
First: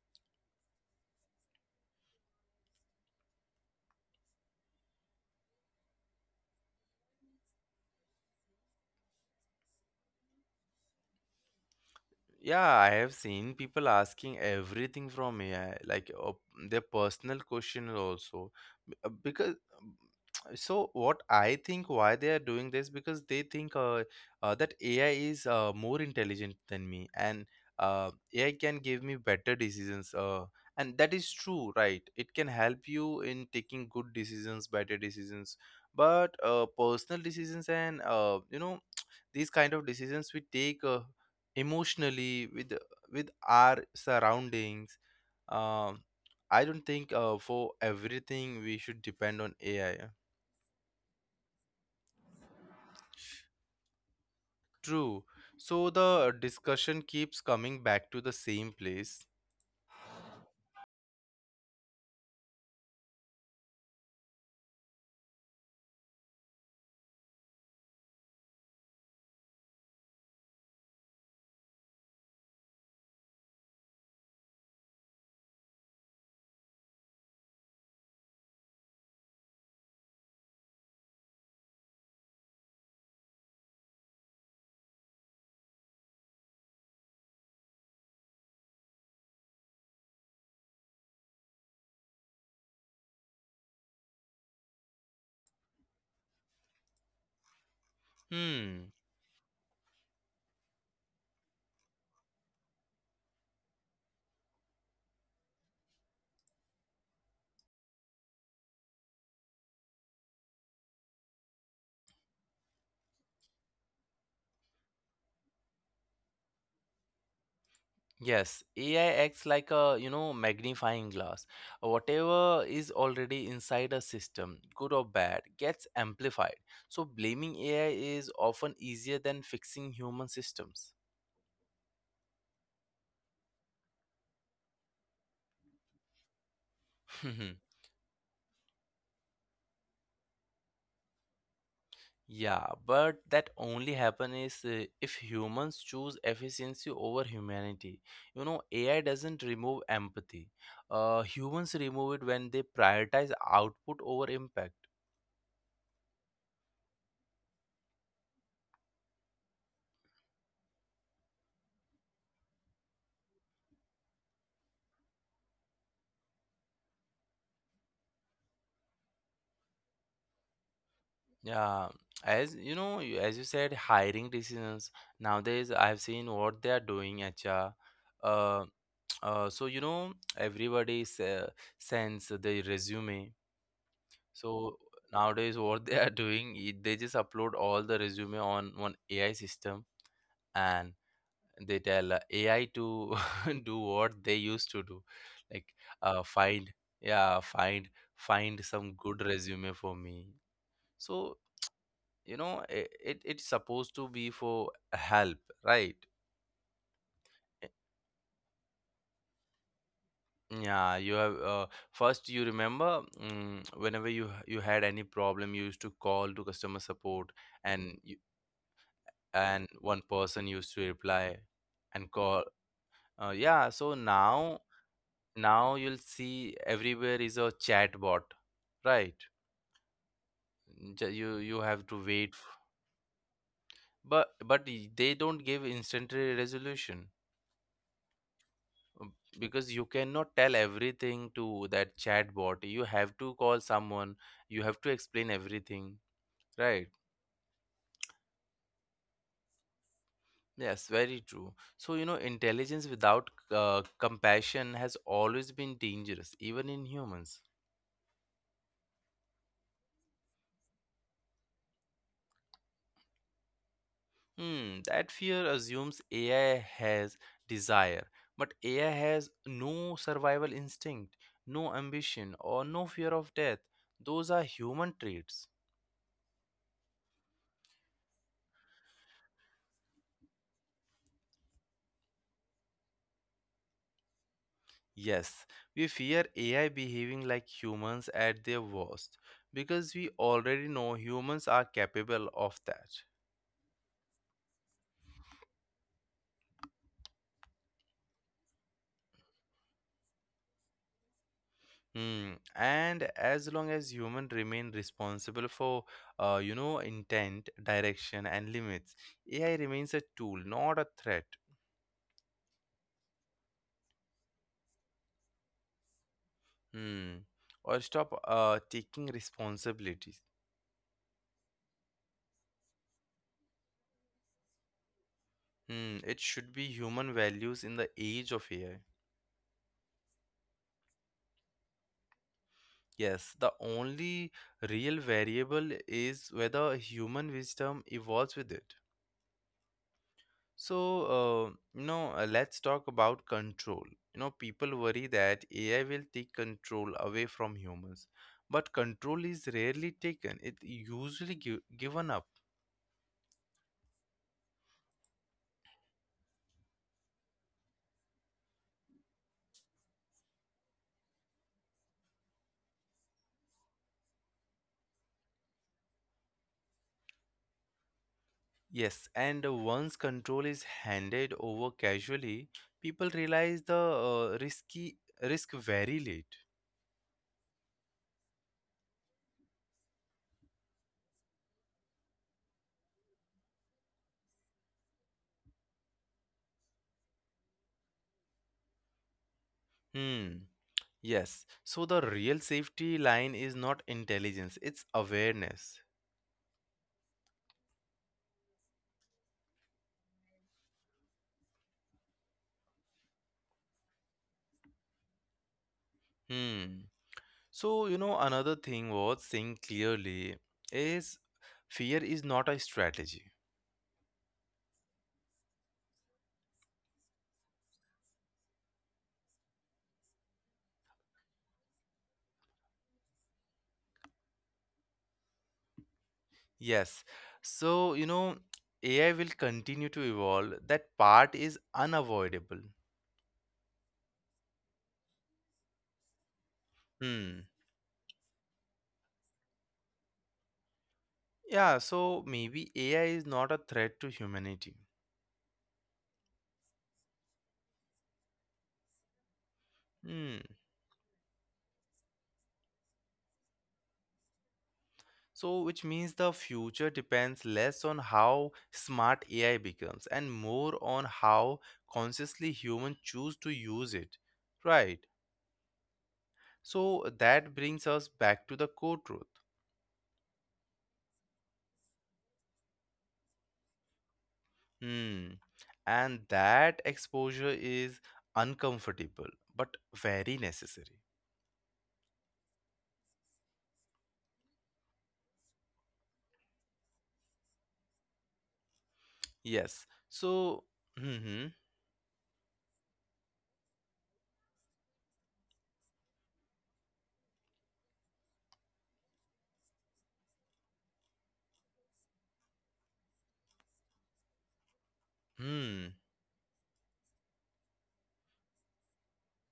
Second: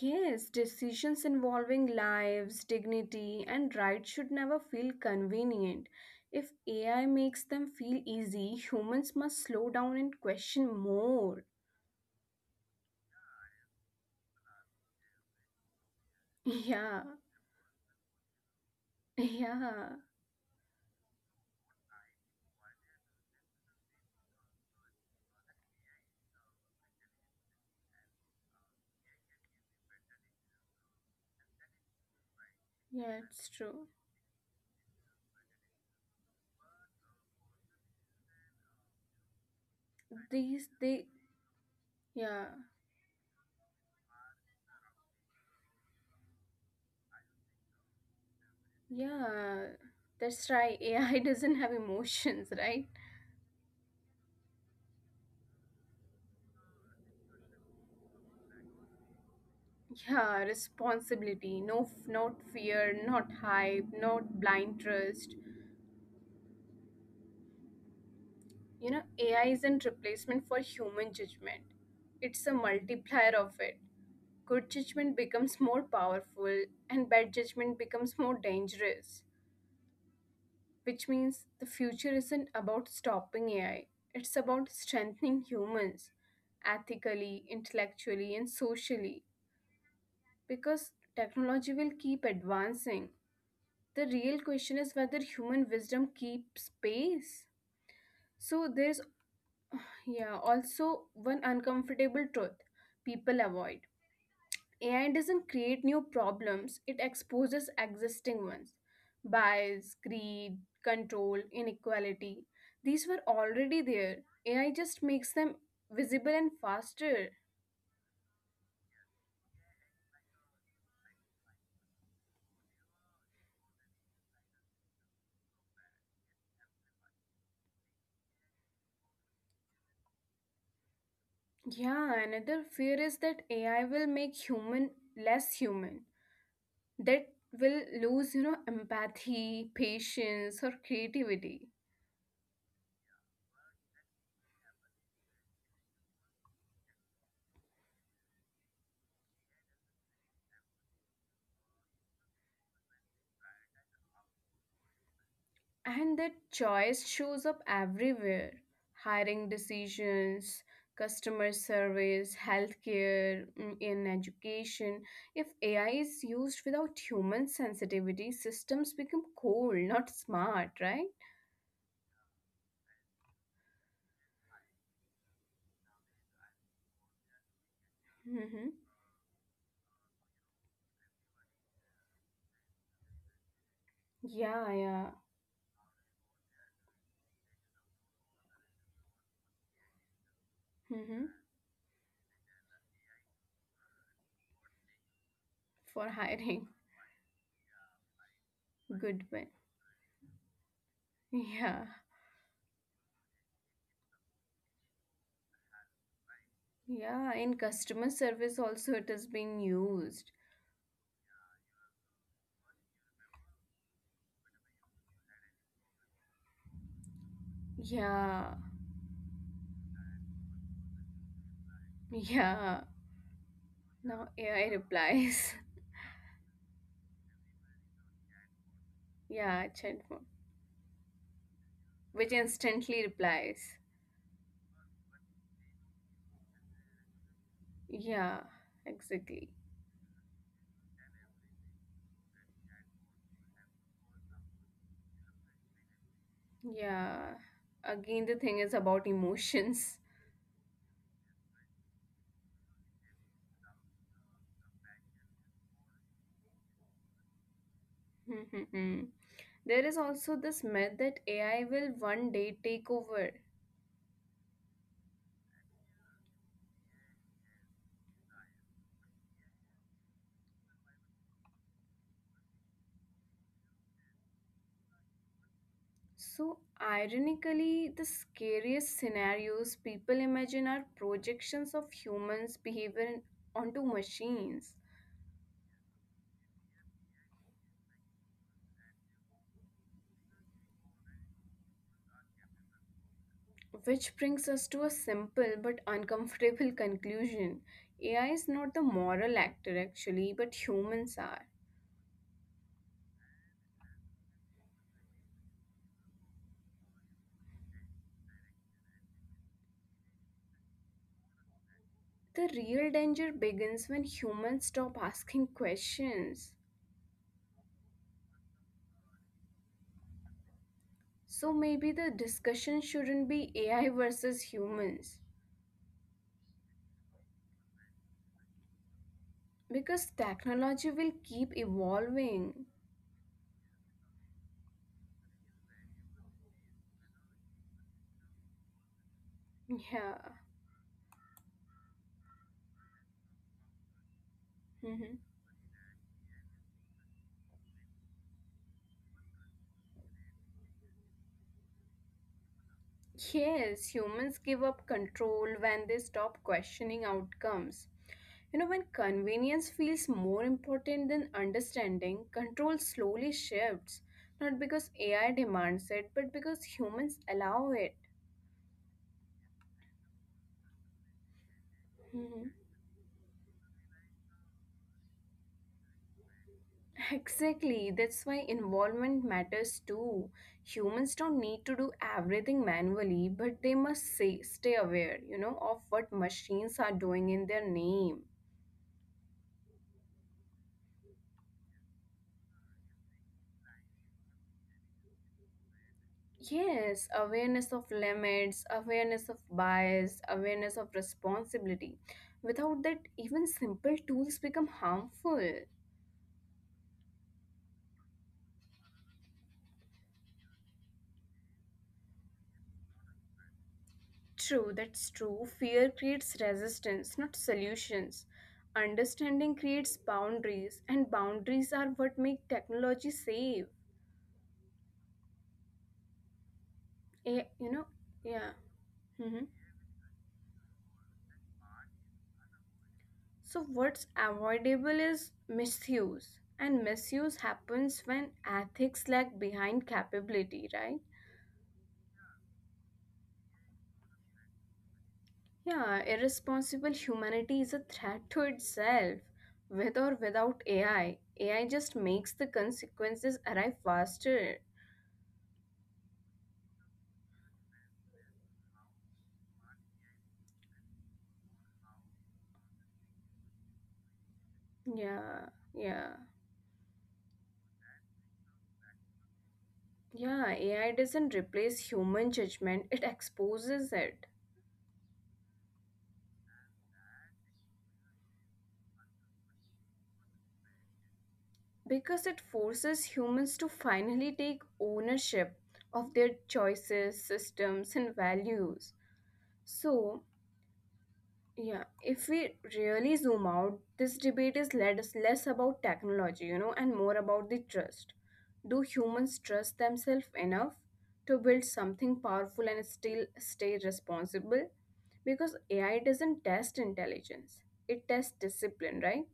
Yes, decisions involving lives, dignity, and rights should never feel convenient. If AI makes them feel easy, humans must slow down and question more.
Yeah, I have seen people asking everything from AI, like
[laughs]
their
Yeah,
personal questions also. Because
yeah,
[tsk] so what I think why they are doing this, because they think that AI is more intelligent than me, and AI can give me better decisions. And that is true, right? It can help
yeah,
you in
it's true.
taking good decisions, better decisions, but personal decisions and, you know, [tsk] these kind of decisions we
These,
take
they,
emotionally
yeah,
with our surroundings. um I don't think for everything we should depend on
yeah,
AI.
that's right. [laughs] AI doesn't have emotions, right?
True. So the discussion keeps coming back to the same place.
Yeah, responsibility, no, not fear, not hype, not blind trust. You know, AI isn't replacement for human judgment. It's a multiplier of it. Good judgment becomes more powerful and bad judgment becomes more dangerous, which means the future isn't about stopping AI. It's about strengthening humans ethically, intellectually, and socially because technology will keep advancing. The real question is whether human wisdom keeps pace.
Hmm.
So there's yeah, also one uncomfortable truth people avoid. AI doesn't create new problems, it exposes existing ones. Bias, greed, control, inequality. These were already there. AI just makes them visible and faster.
Yes, AI acts like a, you know, magnifying glass. Whatever is already inside a system, good or bad, gets amplified. So blaming AI is often easier than fixing human systems.
Yeah, another fear is that AI will make human less human. That
[laughs]
will lose, you know, empathy, patience, or creativity.
Yeah, but that only happen is if humans choose efficiency over humanity. You know, AI doesn't remove empathy. Humans remove it when they prioritize output over impact.
And that choice shows up everywhere: hiring decisions, customer service, healthcare, mm, in education. If AI is used without human sensitivity, systems become cold, not smart, right?
Yeah, as you know, as you said, hiring decisions nowadays. I've seen what they are doing. HR.
Mm-hmm.
Uh, so you know, everybody sends the resume.
Yeah,
So
yeah.
nowadays, what they are [laughs] doing, they just upload all the resume on one AI system, and
Mm-hmm.
they tell AI to [laughs] do what they used to do, like
For
uh,
hiring.
find, yeah, find
[laughs]
some
Good
good
one.
resume for me. So
Yeah.
you know, it's supposed to be for help, right?
Yeah. In
Eh,
customer service, also, it is being used.
Yeah, you have first you remember mm whenever you had any problem, you used to call to customer support, and you,
Yeah. [laughs]
and one person used to reply and call.
Yeah.
Yeah, so
Now AI
now
replies.
now you'll see everywhere is a chat bot,
[laughs]
right?
Yeah, chat,
You you have to
which
wait
instantly replies,
but they don't give instantaneous resolution,
yeah, exactly.
because you cannot tell everything to that chat bot, you have to call someone, you have to explain everything, right?
Yeah. Again, the thing is about emotions.
Yes, very true. So you know intelligence without compassion has always been dangerous even in humans.
[laughs] There is also this myth that AI will one day take over.
Hmm, that fear assumes AI has desire, but AI has no survival instinct, no ambition, or no fear of death. Those are human traits.
So, ironically, the scariest scenarios people imagine are projections of humans' behavior onto machines.
Yes, we fear AI behaving like humans at their worst because we already know humans are capable of that.
Which brings us to a simple but uncomfortable [laughs] conclusion. AI is not the moral actor, actually, but humans are.
Hmm. And as long as humans remain responsible for, you know, intent, direction, and limits, AI remains a tool, not a threat.
The real danger begins when humans stop asking questions.
Hmm. Or stop taking responsibilities.
So maybe the discussion shouldn't be AI versus humans
Hmm. It should be human values in the age of AI.
because technology will keep evolving.
Yes, the only real variable is whether human wisdom evolves with it.
Yeah.
So, uh, let's talk about control. You know, people worry
Mhm.
that AI will take control away from humans, but control is rarely taken. It usually given up.
Yes, humans give up control when they stop questioning outcomes. You know, when convenience feels more important than understanding, control slowly shifts. Not because AI demands it, but because humans allow it.
Yes, and once control is handed over
Mm-hmm.
casually, people realize the risk very late.
Exactly, that's why involvement matters too. Humans don't need to do everything manually, but they must say, stay aware, you know, of what machines are doing in their name.
Hmm. Yes. So the real safety line is not intelligence, it's awareness.
Yes, awareness of limits, awareness of bias, awareness of responsibility. Without that, even simple tools become harmful.
Hmm. So you know another thing worth saying clearly is fear is not a strategy.
True, that's true. Fear creates resistance, not solutions. Understanding creates boundaries, and boundaries are what make technology safe.
Yes.
Eh, you know,
So you know
yeah.
AI will
Hmm.
continue to evolve. That part is unavoidable.
So, what's avoidable is misuse, and
Hmm.
misuse happens when ethics lag behind capability, right?
Yeah, so maybe AI is not a threat to humanity.
Yeah, irresponsible humanity is a threat to itself. With or
Hmm.
without AI, AI just makes the consequences arrive faster.
So, which means the future depends less on how smart AI becomes and more on how consciously humans choose to use it. Right.
Yeah, yeah,
So, that brings us back to the core truth.
yeah. AI doesn't replace human judgment, it exposes it
Hmm. And that exposure is uncomfortable but very necessary.
because it forces humans to finally take ownership of their choices, systems, and values.
Yes.
So,
So, hmm.
yeah, if we really zoom out, this debate is less about technology, you know, and more about the trust. Do humans trust themselves enough to build something powerful and still stay responsible? Because
Hmm.
AI doesn't test intelligence, it tests discipline, right?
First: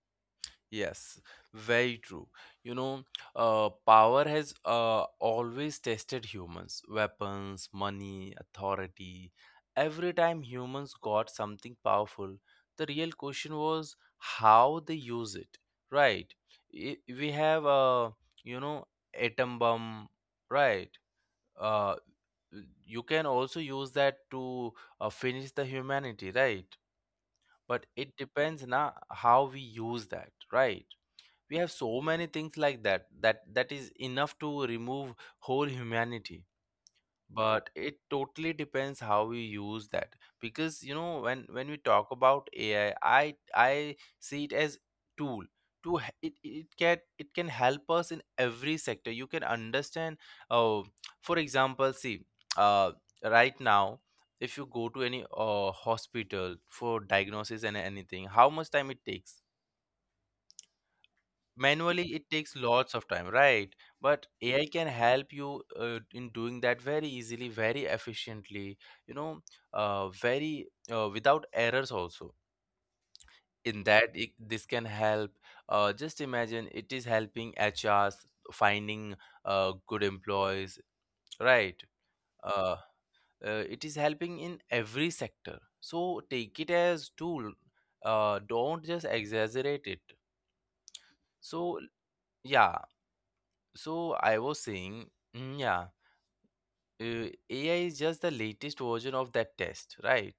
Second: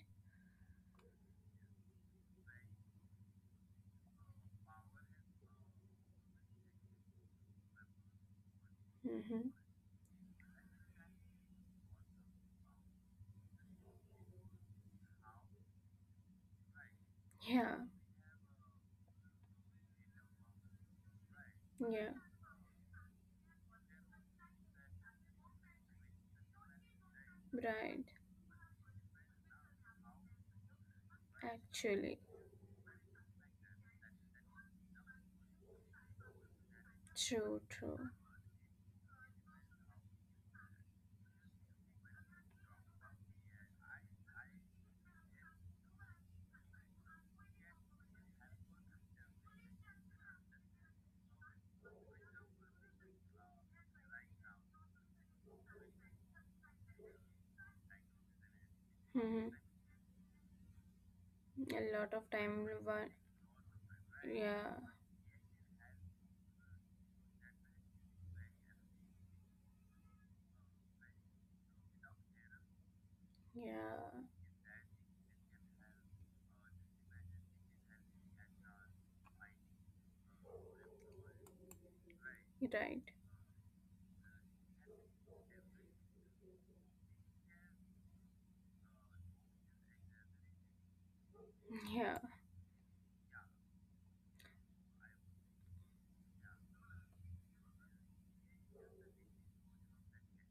Yes, very true. You know, power has always tested humans: weapons, money, authority.
Mm-hmm.
Every time humans got something powerful, the real question was how they use it, right? We have,
Yeah,
you know, atom bomb, right? Uh,
yeah,
you can also use that to finish the humanity, right? But
right.
it depends na how we use that, right? We have so
Actually,
many things like that, that is enough to remove whole humanity,
true,
but
true.
it totally depends how we use that. Because you know, when we talk about AI, I see it as tool. It, it can, it can help us in every sector, you can understand. uh, for example, see, uh, right now, if you go to any hospital for diagnosis and anything, how much time it
Mm-hmm.
takes
A lot
manually?
of
It takes
time,
lots
one,
of time, right? But AI
yeah,
can help you in doing that very easily, very efficiently, you know, very without errors also.
yeah,
This can help. Just imagine it is helping HRs finding good employees, right? uh,
right.
it is helping in every sector, so take it as tool. Don't just exaggerate it. So
Yeah,
yeah, so I was saying, mm, yeah, AI is just the latest version of that test, right?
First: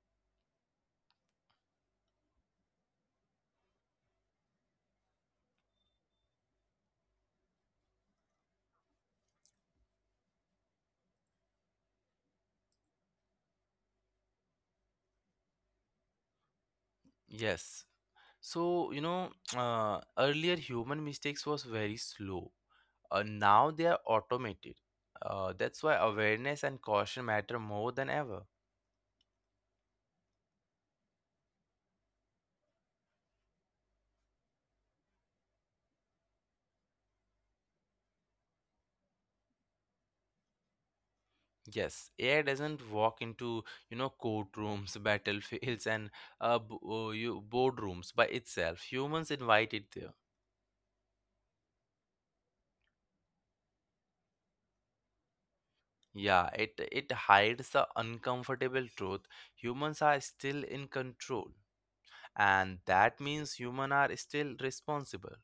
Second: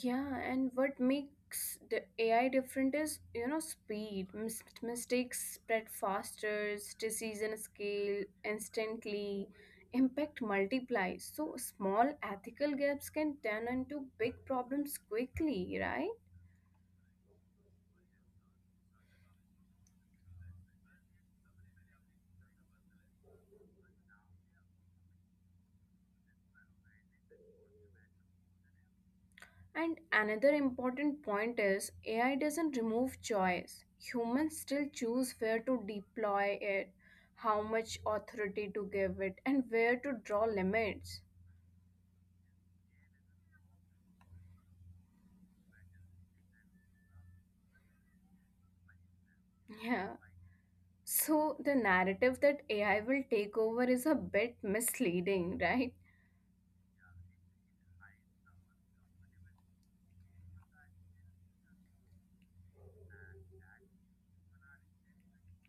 yeah, and what makes the AI different is, you know, speed. Mistakes spread faster, decision scale instantly, impact multiplies. So small ethical gaps can turn into big problems quickly, right?
Yes. So, you know, [tsk] earlier human mistakes was very slow. Now they are automated. That's why awareness and caution matter more than ever.
And another important point is AI doesn't remove choice. Humans still choose where to deploy it, how much authority to give it, and where to draw limits.
Yes, AI doesn't walk into, you know, courtrooms, [laughs] battlefields, and boardrooms by itself. Humans invite it
Yeah.
there.
So the narrative that AI will take over is a bit misleading, [laughs] right?
Yeah, it hides the uncomfortable truth. Humans are still in control, and that means human are still responsible.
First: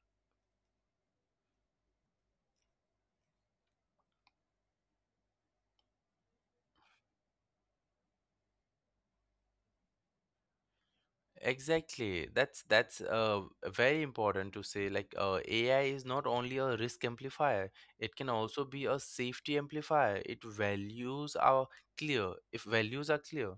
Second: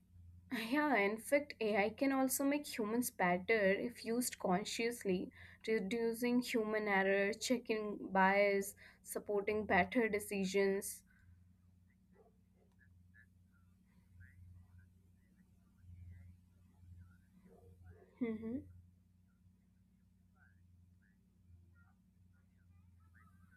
Yeah, in fact, AI can also make humans better if used consciously, reducing human error, checking bias, supporting better decisions.
Exactly. That's very important to say. Like AI is not only a risk amplifier; it can
Mhm.
also be a safety amplifier. It values are clear if values are clear,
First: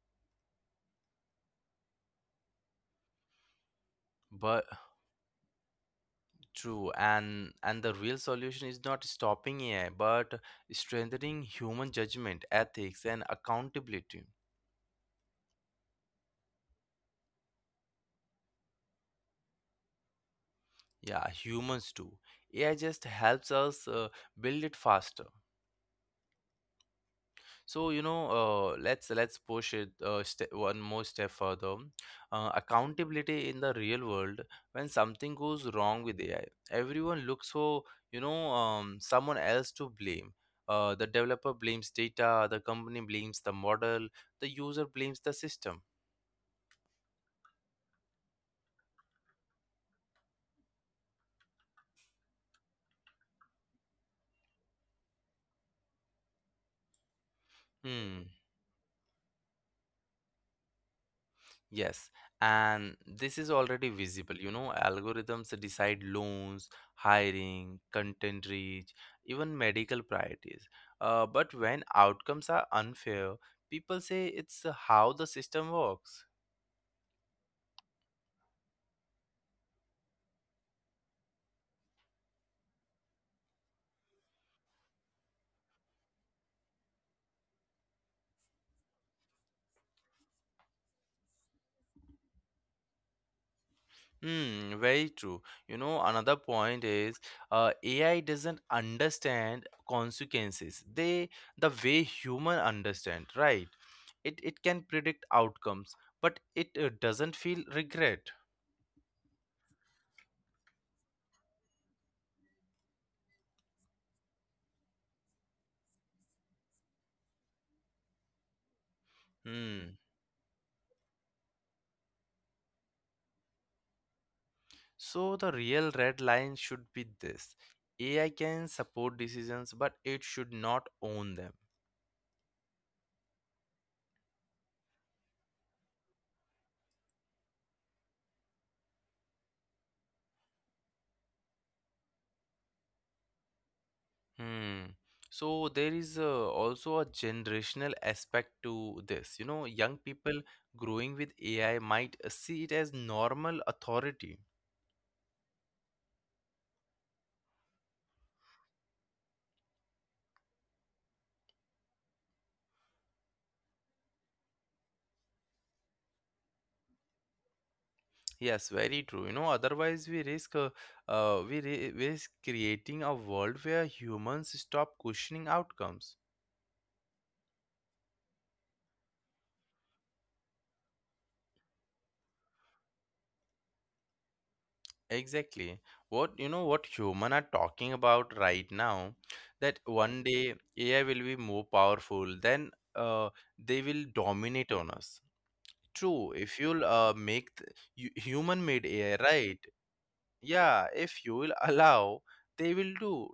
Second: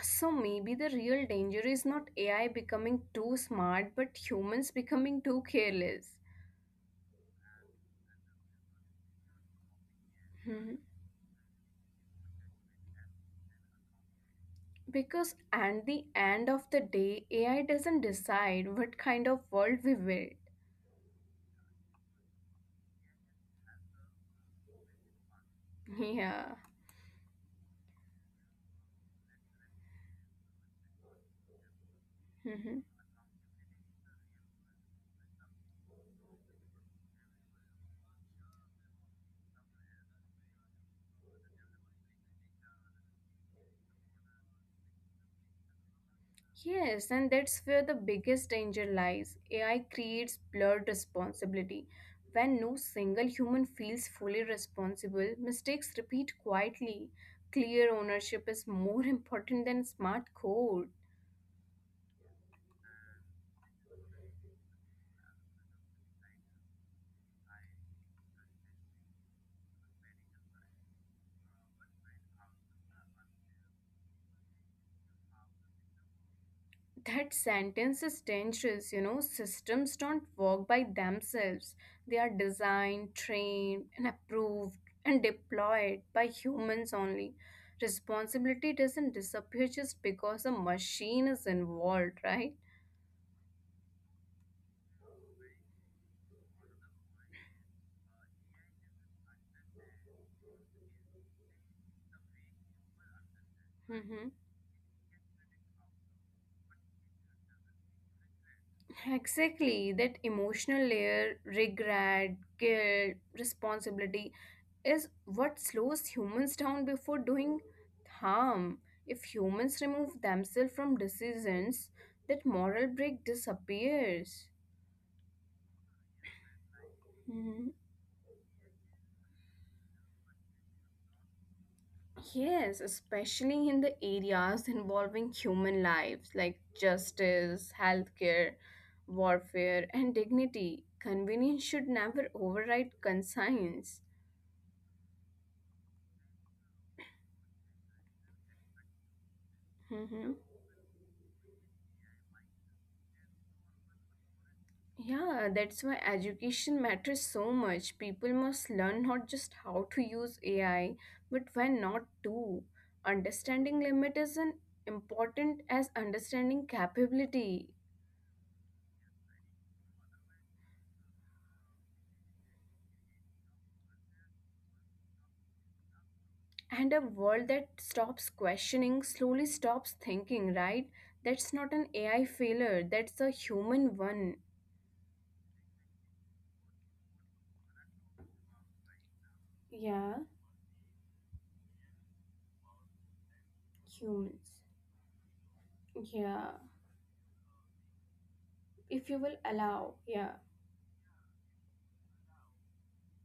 So maybe the real danger is not AI becoming too smart, but
but
humans becoming too careless.
true, and the real solution is not stopping AI, but
Hmm.
strengthening human judgment, ethics, and accountability.
Because at the end of the day, AI doesn't decide what kind of world we will.
Yeah, humans too. AI just helps us build it faster.
Yeah.
So you know, let's push it ste one more step further.
Hmm.
Accountability in the real world, when something goes wrong with AI, everyone looks for someone else to blame. The developer blames data, the company blames the model, the user blames the system.
Yes, and that's where the biggest danger lies. AI creates blurred responsibility. When no single human feels fully responsible, mistakes repeat quietly. Clear
Hmm.
ownership is more [laughs] important than smart code.
Yes, and this is already visible. You know, algorithms decide loans, hiring, content reach, even medical priorities. But when outcomes are unfair, people say it's how the system works.
That sentence is dangerous. You know, systems don't work by themselves. They are designed, trained, and approved and deployed by humans only. Responsibility doesn't disappear just because a machine is involved, right?
Hmm, very true. You know, another point is AI doesn't understand consequences. They the way human understand, right? It can predict outcomes, but it doesn't feel regret.
Exactly, that emotional layer, regret, guilt, responsibility, is what slows humans down before doing harm. If humans
Hmm.
remove themselves from decisions, that moral break disappears.
So the real red line should be this.
Mm,
AI can support decisions, but it should not own them.
yes, especially in the areas involving human lives like justice, healthcare, warfare, and dignity. Convenience should never override conscience.
Hmm. So there is also a generational aspect to this. You know, young people
Mhm.
growing with AI might see it as normal authority.
Yeah, that's why education matters so much. People must learn not just how to use AI, but when not to. Understanding limit is an important as understanding capability.
Yes, very true. You know, otherwise we risk we risk creating a world where humans stop questioning outcomes.
And a world that stops questioning slowly stops thinking, right? That's not an AI failure, that's a human one.
Exactly. What you know what human are talking about right now that one
Yeah,
day AI will be more powerful then they will
humans.
dominate on us. True. If
Yeah,
you'll you, human made
if
AI
you will
right.
allow, yeah,
Yeah, if you will [laughs] allow they will do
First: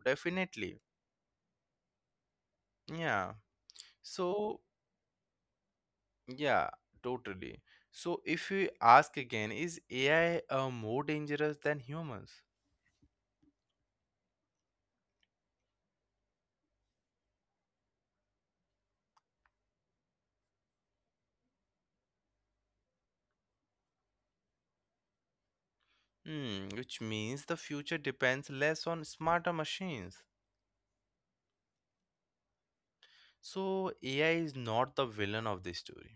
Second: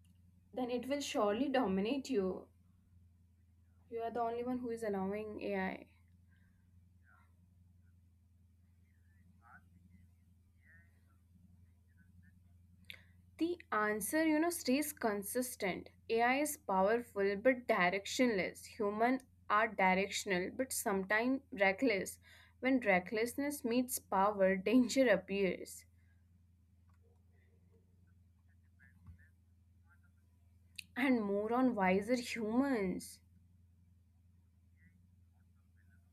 then
definitely.
it will surely dominate you.
Yeah.
You are the only one
So
who is allowing AI.
yeah, totally. So if we ask again, is AI more dangerous than humans?
The answer, you know, stays consistent. AI is powerful but directionless. Human are directional but sometimes reckless. When recklessness meets power, [laughs] danger appears.
Hmm, which means the future depends less on smarter machines.
And more on wiser humans.
So AI is not the villain of this story.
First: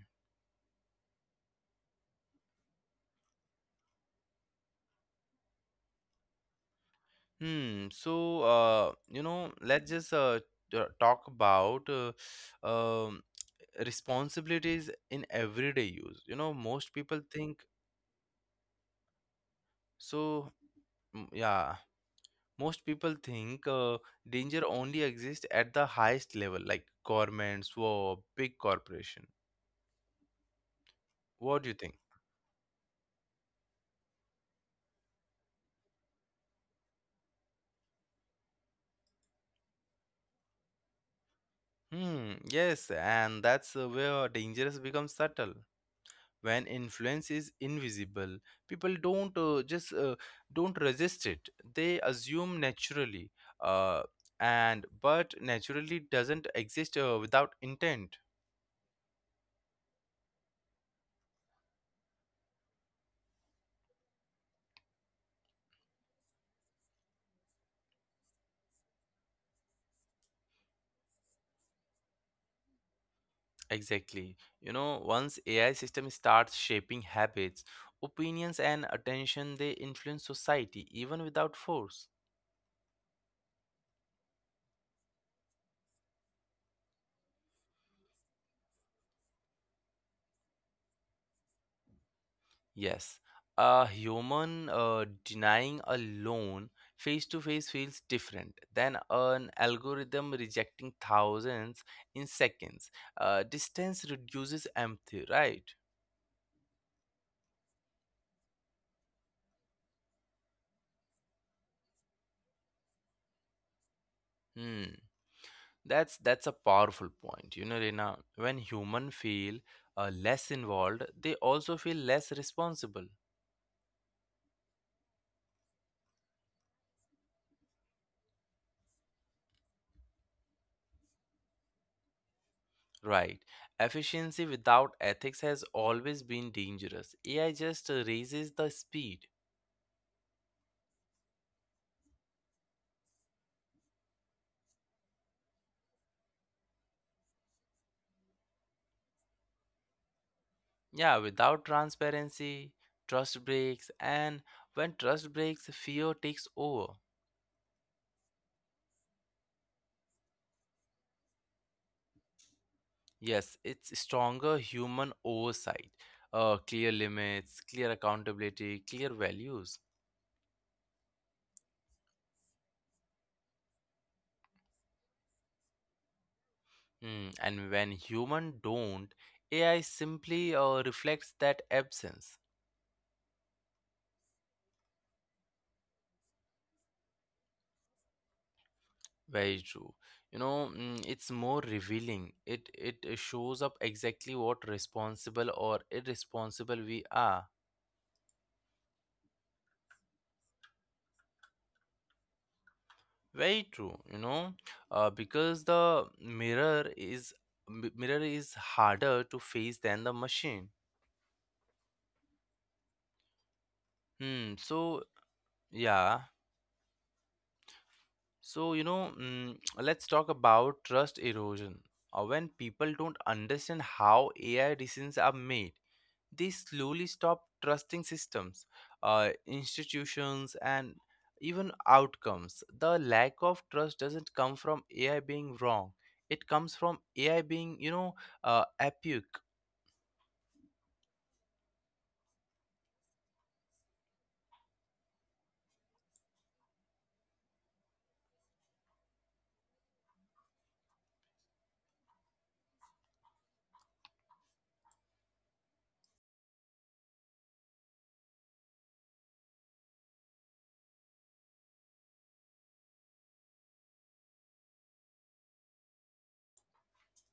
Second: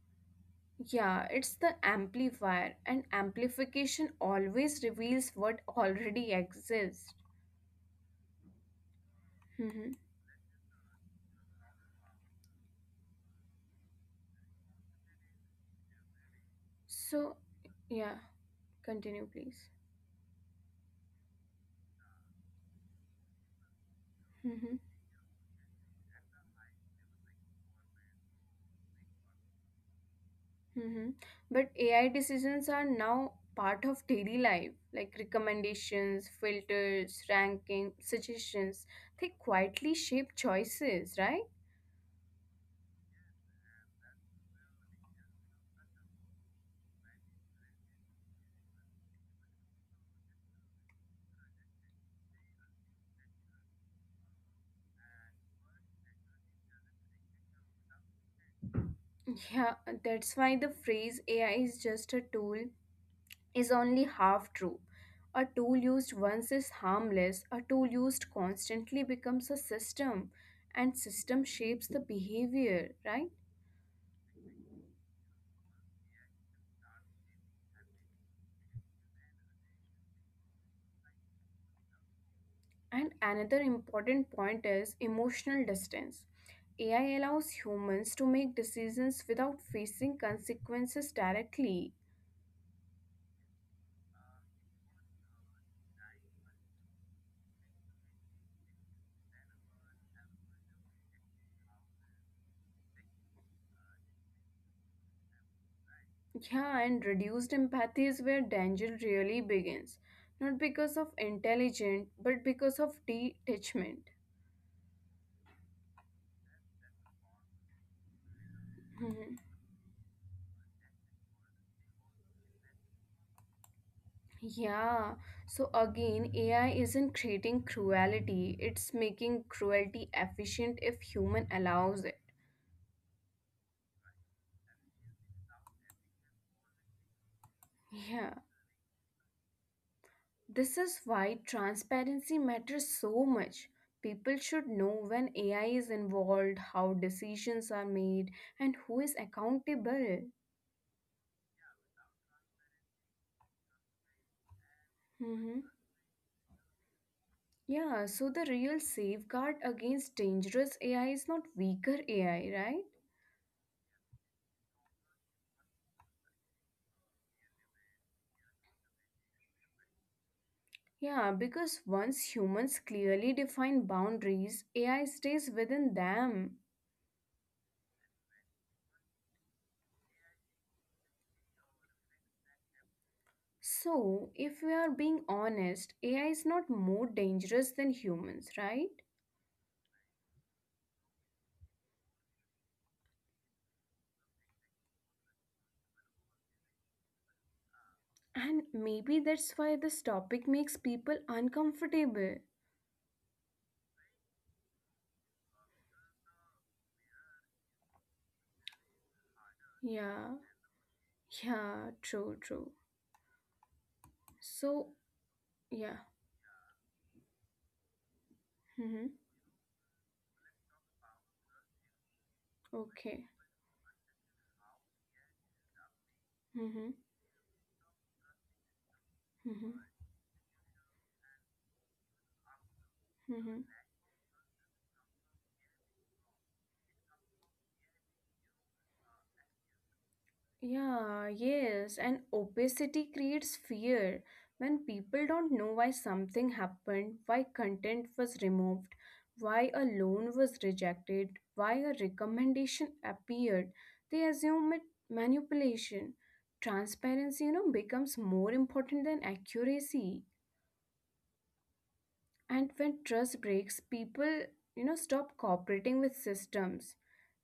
Yeah, it's the amplifier, and amplification always reveals what already exists.
Hmm. So
Mhm.
talk about um, responsibilities in everyday use. You know, most people
So,
think
yeah, continue, please.
so. Yeah, most people think danger only exists at the highest level, like governments, war, big corporation.
Mm-hmm. But
What do you think?
AI decisions are now part of daily life, like recommendations, filters, ranking, suggestions. They quietly shape choices, right?
Hmm, yes, and that's where dangerous becomes subtle. When influence is invisible, people don't resist it. They assume naturally, uh, and but naturally doesn't exist without intent.
Yeah, that's why the phrase AI is just a tool is only half true. A tool used once is harmless, a tool used constantly becomes a system, and system shapes the behavior, right?
Exactly. You know, once AI system starts shaping habits, opinions, and attention, they influence society even without force.
And another important point is emotional distance. AI allows humans to make decisions without facing consequences directly.
Yes, a human denying a loan face to face feels different than an algorithm rejecting thousands in seconds. Distance reduces empathy, right?
Yeah, and reduced empathy is where danger really begins. Not because of intelligence, but because of detachment.
Hmm. That's a powerful point. You know, Rina, when human
Mhm.
feel less involved, they also feel less responsible.
Yeah, so again, AI isn't creating cruelty, it's making cruelty efficient if human allows it.
Right. Efficiency without ethics has always been dangerous. AI just
Yeah.
raises the speed.
This is why transparency matters so much. People should know when AI is involved, how decisions are made, and who is accountable.
Yeah, without transparency, trust breaks, and when trust
Hmm.
breaks, fear takes over.
Yeah, so the real safeguard against dangerous AI is not weaker AI, right?
Yes, it's stronger human oversight, clear limits, clear accountability, clear values.
Yeah, because once humans clearly define boundaries, AI stays within them.
Mm, and when human don't, AI simply reflects that absence.
So, if we are being honest, AI is not more dangerous than humans, right?
Very true. You know, it's more revealing. It shows up exactly what responsible or irresponsible we are.
And maybe that's why this topic makes people uncomfortable.
Very true, you know, because the mirror is mirror is harder to face than the
Yeah,
machine.
yeah, true, true.
Hmm.
So,
So
yeah,
yeah. So you
mm-hmm.
know, [tsk] let's talk about trust erosion. When people don't
Okay.
understand how AI decisions are made, they
Mm-hmm.
slowly stop trusting systems,
Mm-hmm.
institutions, and even outcomes. The lack
Mm-hmm.
of trust doesn't come from AI being wrong. It comes from AI being, you know, epic.
Yeah, yes, and opacity creates fear. When people don't know why something happened, why content was removed, why a loan was rejected, why a recommendation appeared, they assume it manipulation. Transparency, you know, becomes more important than accuracy. And when trust breaks, people, you know, stop cooperating with systems.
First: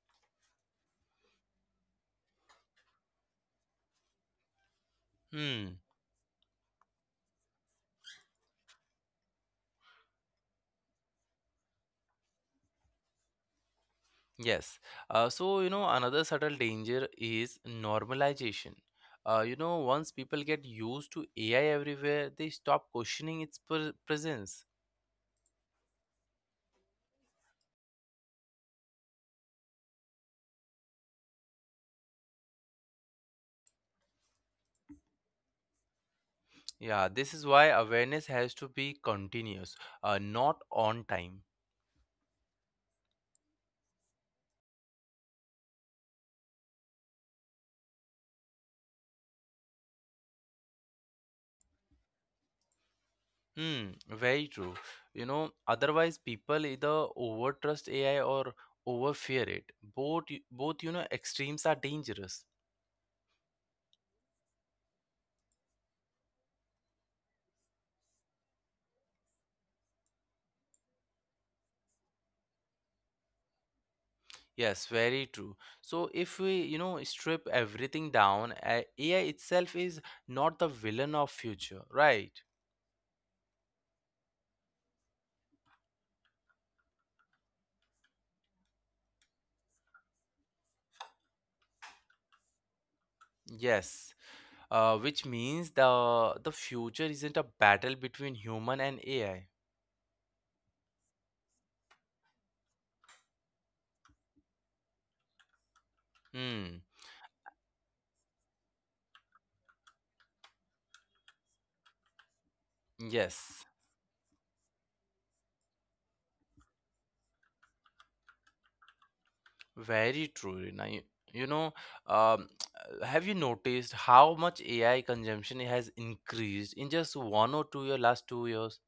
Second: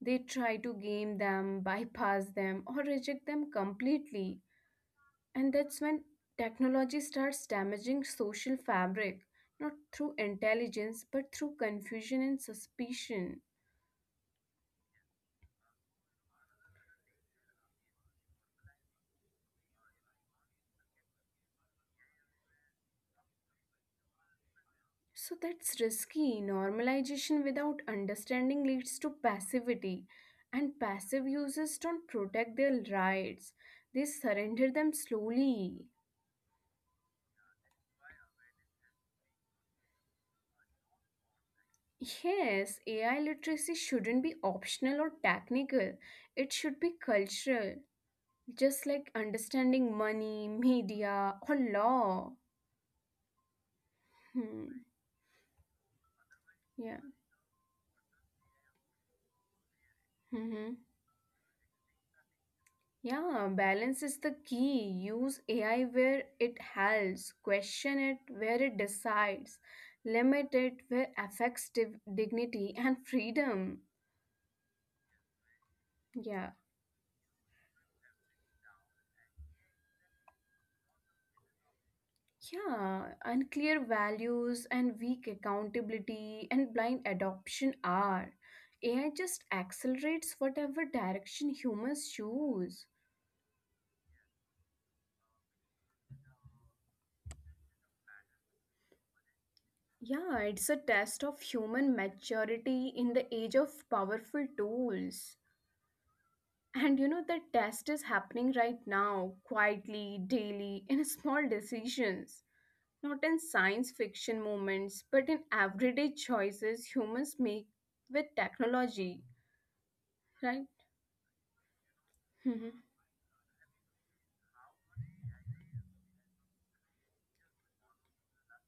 They try to game them, [laughs] bypass them, or reject them completely, and
Hmm.
that's when technology starts damaging social fabric, not through intelligence but through confusion and suspicion.
Yes. So another subtle danger is normalization. You know, once people get used to AI everywhere, they stop questioning its presence.
So that's risky. Normalization without understanding leads to passivity, and passive users don't protect their rights, they surrender them slowly.
Yeah, this is why awareness has to be continuous, not on time.
Yes, AI literacy shouldn't be optional or technical, it should be cultural, just like understanding money, media, or law.
Hmm, very true.
Hmm.
You know, otherwise people either
Yeah.
over trust AI or over fear it. Both, both, you
Mm-hmm.
know, extremes are dangerous.
Yeah, balance is the key. Use AI where it helps, question it where it decides, limit it where affects dignity and freedom.
Yes, very true. So if
Yeah.
we, you know, strip everything down, AI itself is not the villain of future, right?
Yeah, unclear values and weak accountability and blind adoption are. AI just accelerates whatever direction humans choose.
Yes. Which means the future isn't a battle between human and AI.
Yeah, it's a test of human maturity in the age of powerful tools.
Hmm,
And you know, the test is happening right now, quietly, daily, [laughs] in small decisions. Not in
yes.
science fiction moments, but in everyday choices humans make with technology,
Very true, now
right?
you know, um,
Mhm.
[tsk] have you noticed how much AI consumption has increased in just one or two-year last two years?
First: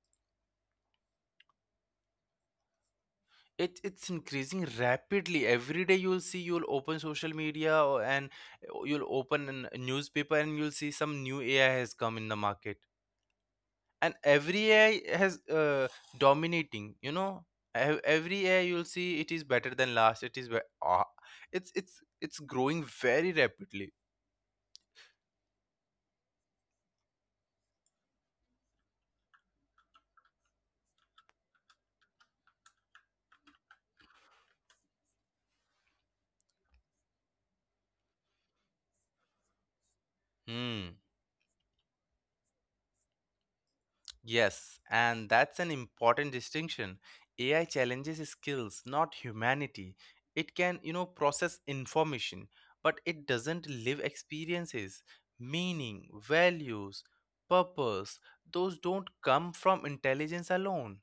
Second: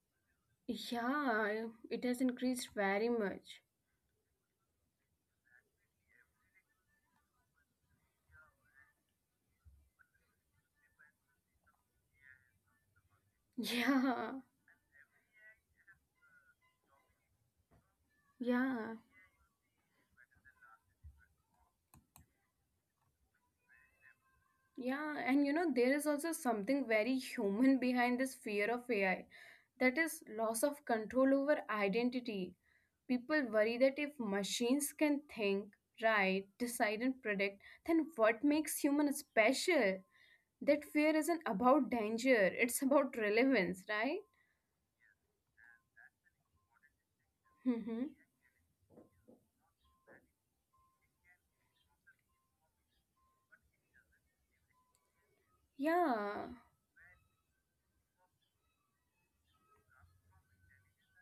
Yeah, it has increased very much.
It's increasing rapidly. Every day you'll see you'll open social media or, and you'll open a newspaper and you'll see some new AI has come in the market.
[laughs]
And
Yeah,
every AI has dominating. You know, every AI you'll
yeah.
see it is better than last. It is it's growing very rapidly.
Yeah, and you know, there is also something very human behind this fear of AI, that is, loss of control over identity. People worry that if machines can think, write, decide, and predict, then what makes human special? That
Hmm.
fear isn't about danger, it's about relevance, right?
Yes, and that's an important distinction. AI
Mm-hmm.
challenges skills, not humanity. It can, you know, process information, but it doesn't live experiences, meaning,
Yeah.
values, purpose. Those don't come from intelligence alone.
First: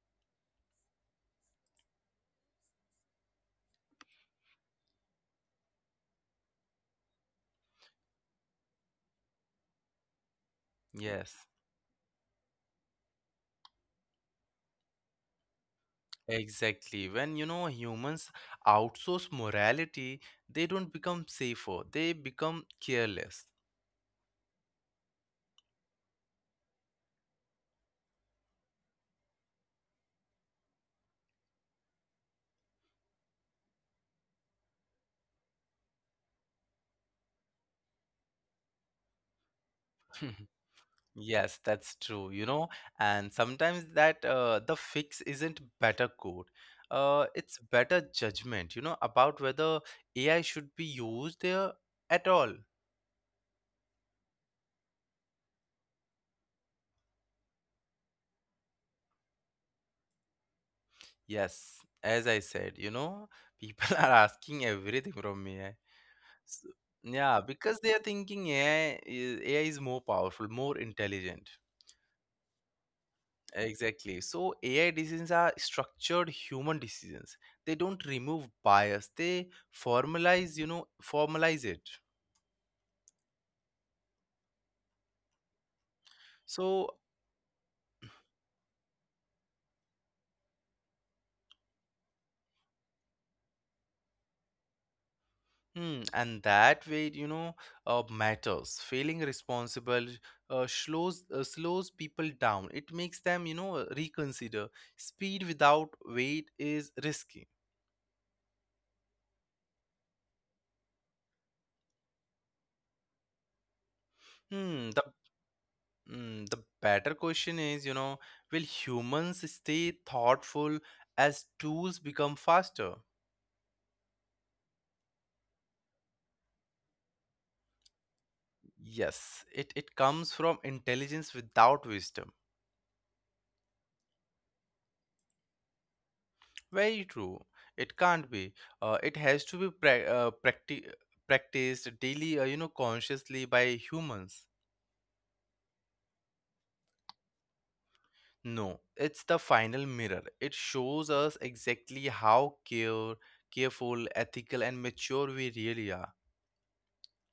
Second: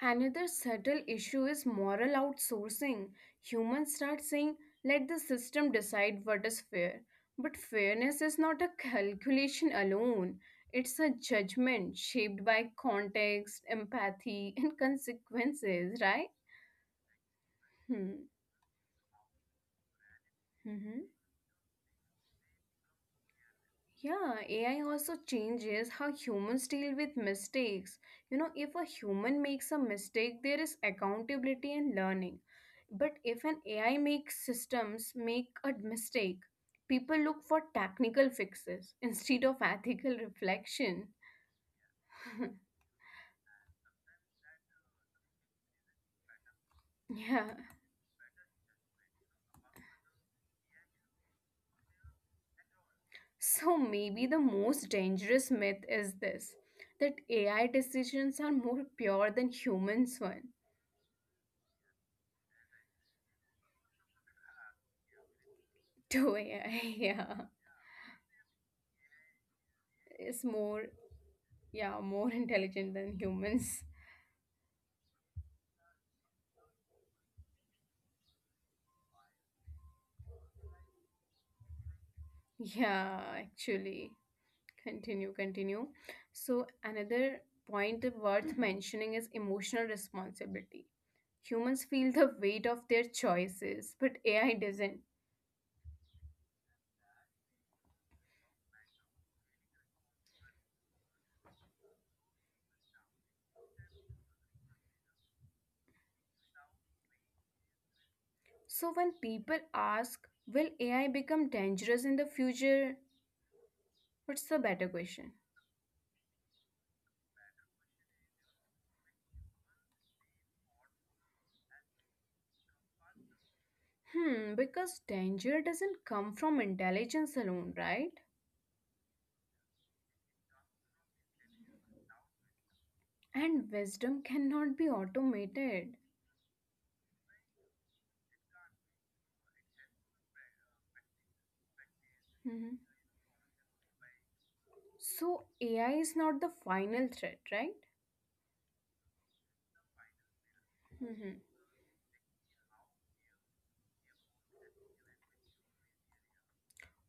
Another subtle issue is moral outsourcing. Humans start saying, let the system decide what is fair. But fairness is not a calculation alone, it's a
Yes,
judgment shaped by context, empathy, and consequences, right?
exactly. When, you know,
Hmm.
humans outsource morality, they don't
Mhm.
become safer, they become careless.
Yeah, AI also changes how humans deal with mistakes. You know, if a human makes a mistake, there is accountability and learning. But if an AI makes systems make a mistake, people look for technical fixes [laughs] instead of ethical
[laughs]
reflection.
Yes, that's true, you know,
[laughs]
and sometimes that the fix isn't better code. It's
Yeah.
better judgment, you know, about whether AI should be used there at all.
So maybe the most dangerous myth is this, that AI decisions are more pure than humans one.
Yes, as I said, you know, people [laughs] are asking everything from AI.
[laughs] To
So,
AI,
yeah,
yeah.
because they are thinking AI is, AI is more powerful,
It's
more
more
intelligent.
yeah, more [laughs] intelligent than humans.
Exactly. So AI decisions are structured human decisions. They don't remove bias. They formalize, you know, formalize it.
Yeah, actually. Continue, continue. So,
So,
another point worth mentioning is emotional responsibility. Humans feel the weight of their choices, but AI doesn't.
hmm, and that way, you know, matters. Feeling responsible slows people down. It makes them, you know, reconsider. Speed without weight is risky.
So, when people ask, will AI become dangerous in the future? What's the
Hmm. The
better question?
hmm. The better question is, you know, will humans stay thoughtful as tools become faster?
Hmm, because danger doesn't come from intelligence alone, right?
Yes, it comes from intelligence without wisdom.
And wisdom cannot be automated.
Very true. It can't be. It has to be practiced daily, you know,
Mm-hmm.
consciously by humans.
So AI is not the final threat, right?
No, it's the final mirror. It shows us
Hmm.
exactly how care, careful, ethical, and mature we really are.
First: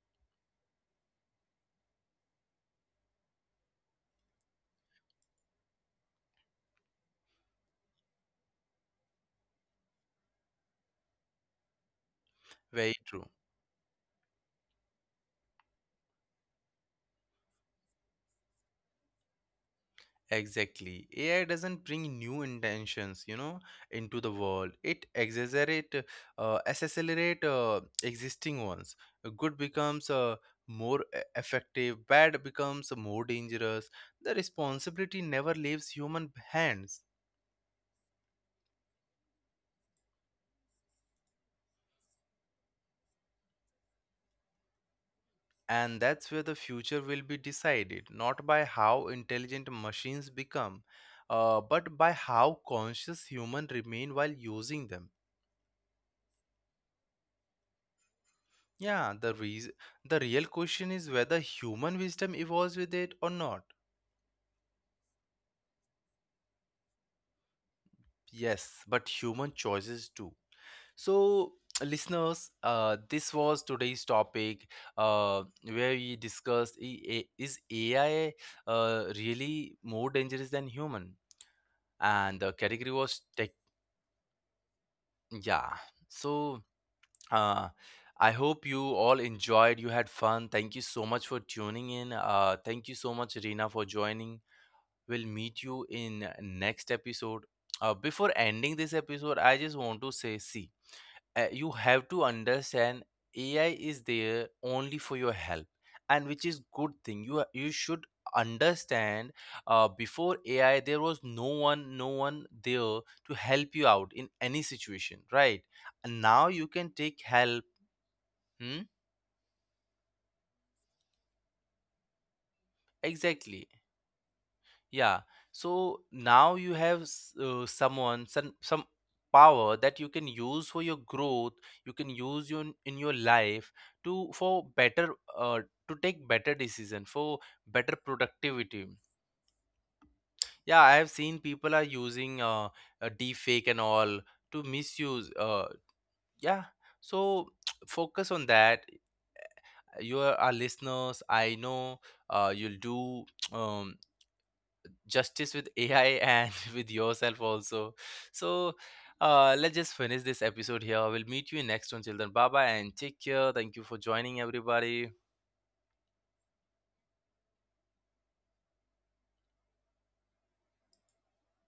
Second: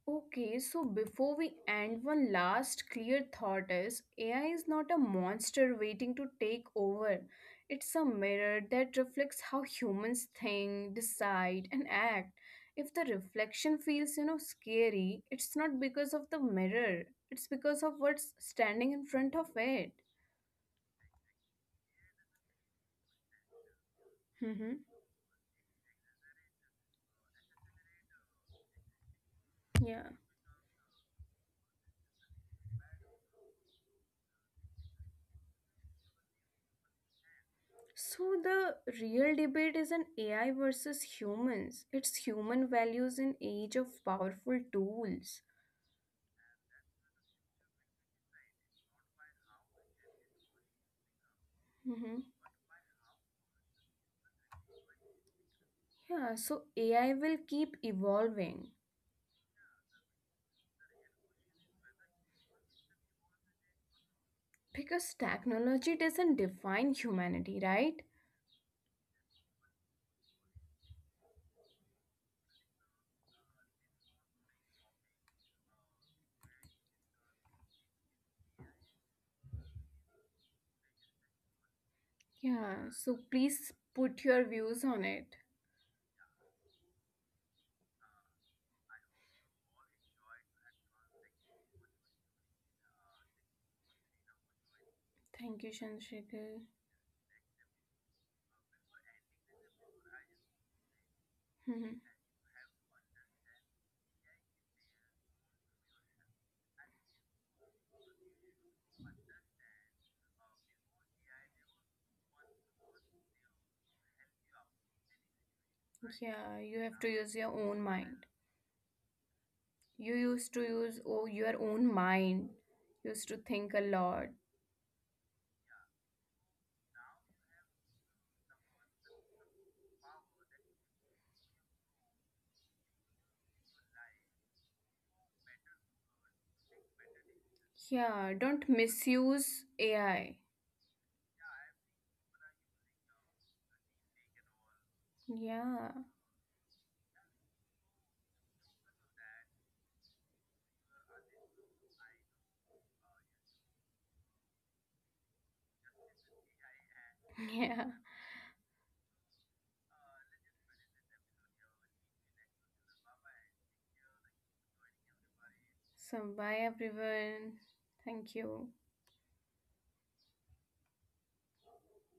Okay, so before we end, one last clear thought is AI is not a monster waiting to take over. It's a mirror that reflects how humans think, decide, and act. If the
Very true.
reflection feels, you know, scary, it's not because of the mirror. It's because of what's standing in front of it.
Exactly. AI doesn't bring new intentions, you know, into the
Hmm.
world. It exaggerate, accelerate existing ones. Good
Yeah.
becomes more effective. Bad becomes more dangerous. The responsibility never leaves human hands,
So the real debate is an AI versus humans. It's human values in age of powerful tools.
and that's where the future will be decided, not by how intelligent machines become,
Mhm.
but by how conscious human remain while using them.
Yeah, so AI will keep evolving
Yeah, the real question is whether human wisdom evolves with it or not.
because technology doesn't define humanity, right?
Yes, but human choices too. So, [tsk] listeners, this was today's topic, where we discussed is AI really more dangerous than human? And the
Yeah, so
category was
please
tech.
put your views on it.
Yeah. So, uh, I hope you all enjoyed. You had fun. Thank you so much for tuning in. Thank you so much, Reena, for joining. Will
Thank you,
meet you in
Chandrasekhar.
next episode. Before ending this episode, I just want to say, see, you
Mhm.
have to understand AI is there only for your help, and which is good thing. You should understand before AI there was no one, no one there to help you out in any situation, right? And
Yeah,
now
you
you
have to
can
use
take
your own
help.
mind.
Hmm?
You used to use oh, your own mind, used to think a
Exactly.
lot.
Yeah. So now you have some power that you can use for your growth, you can use your, in your life to for better to take better decision for better
Yeah, don't
productivity.
misuse AI.
Yeah, I have seen people are using a deep fake and all to misuse.
Yeah,
Yeah. So [tsk] focus on that. You are our listeners. I know you'll do [tsk] um, justice with AI and [laughs] with
[laughs]
yourself
yeah.
also. So let's just finish this episode here. We'll meet you in next one, children. Bye bye and take care. Thank you for joining everybody.
So, bye everyone. Thank you.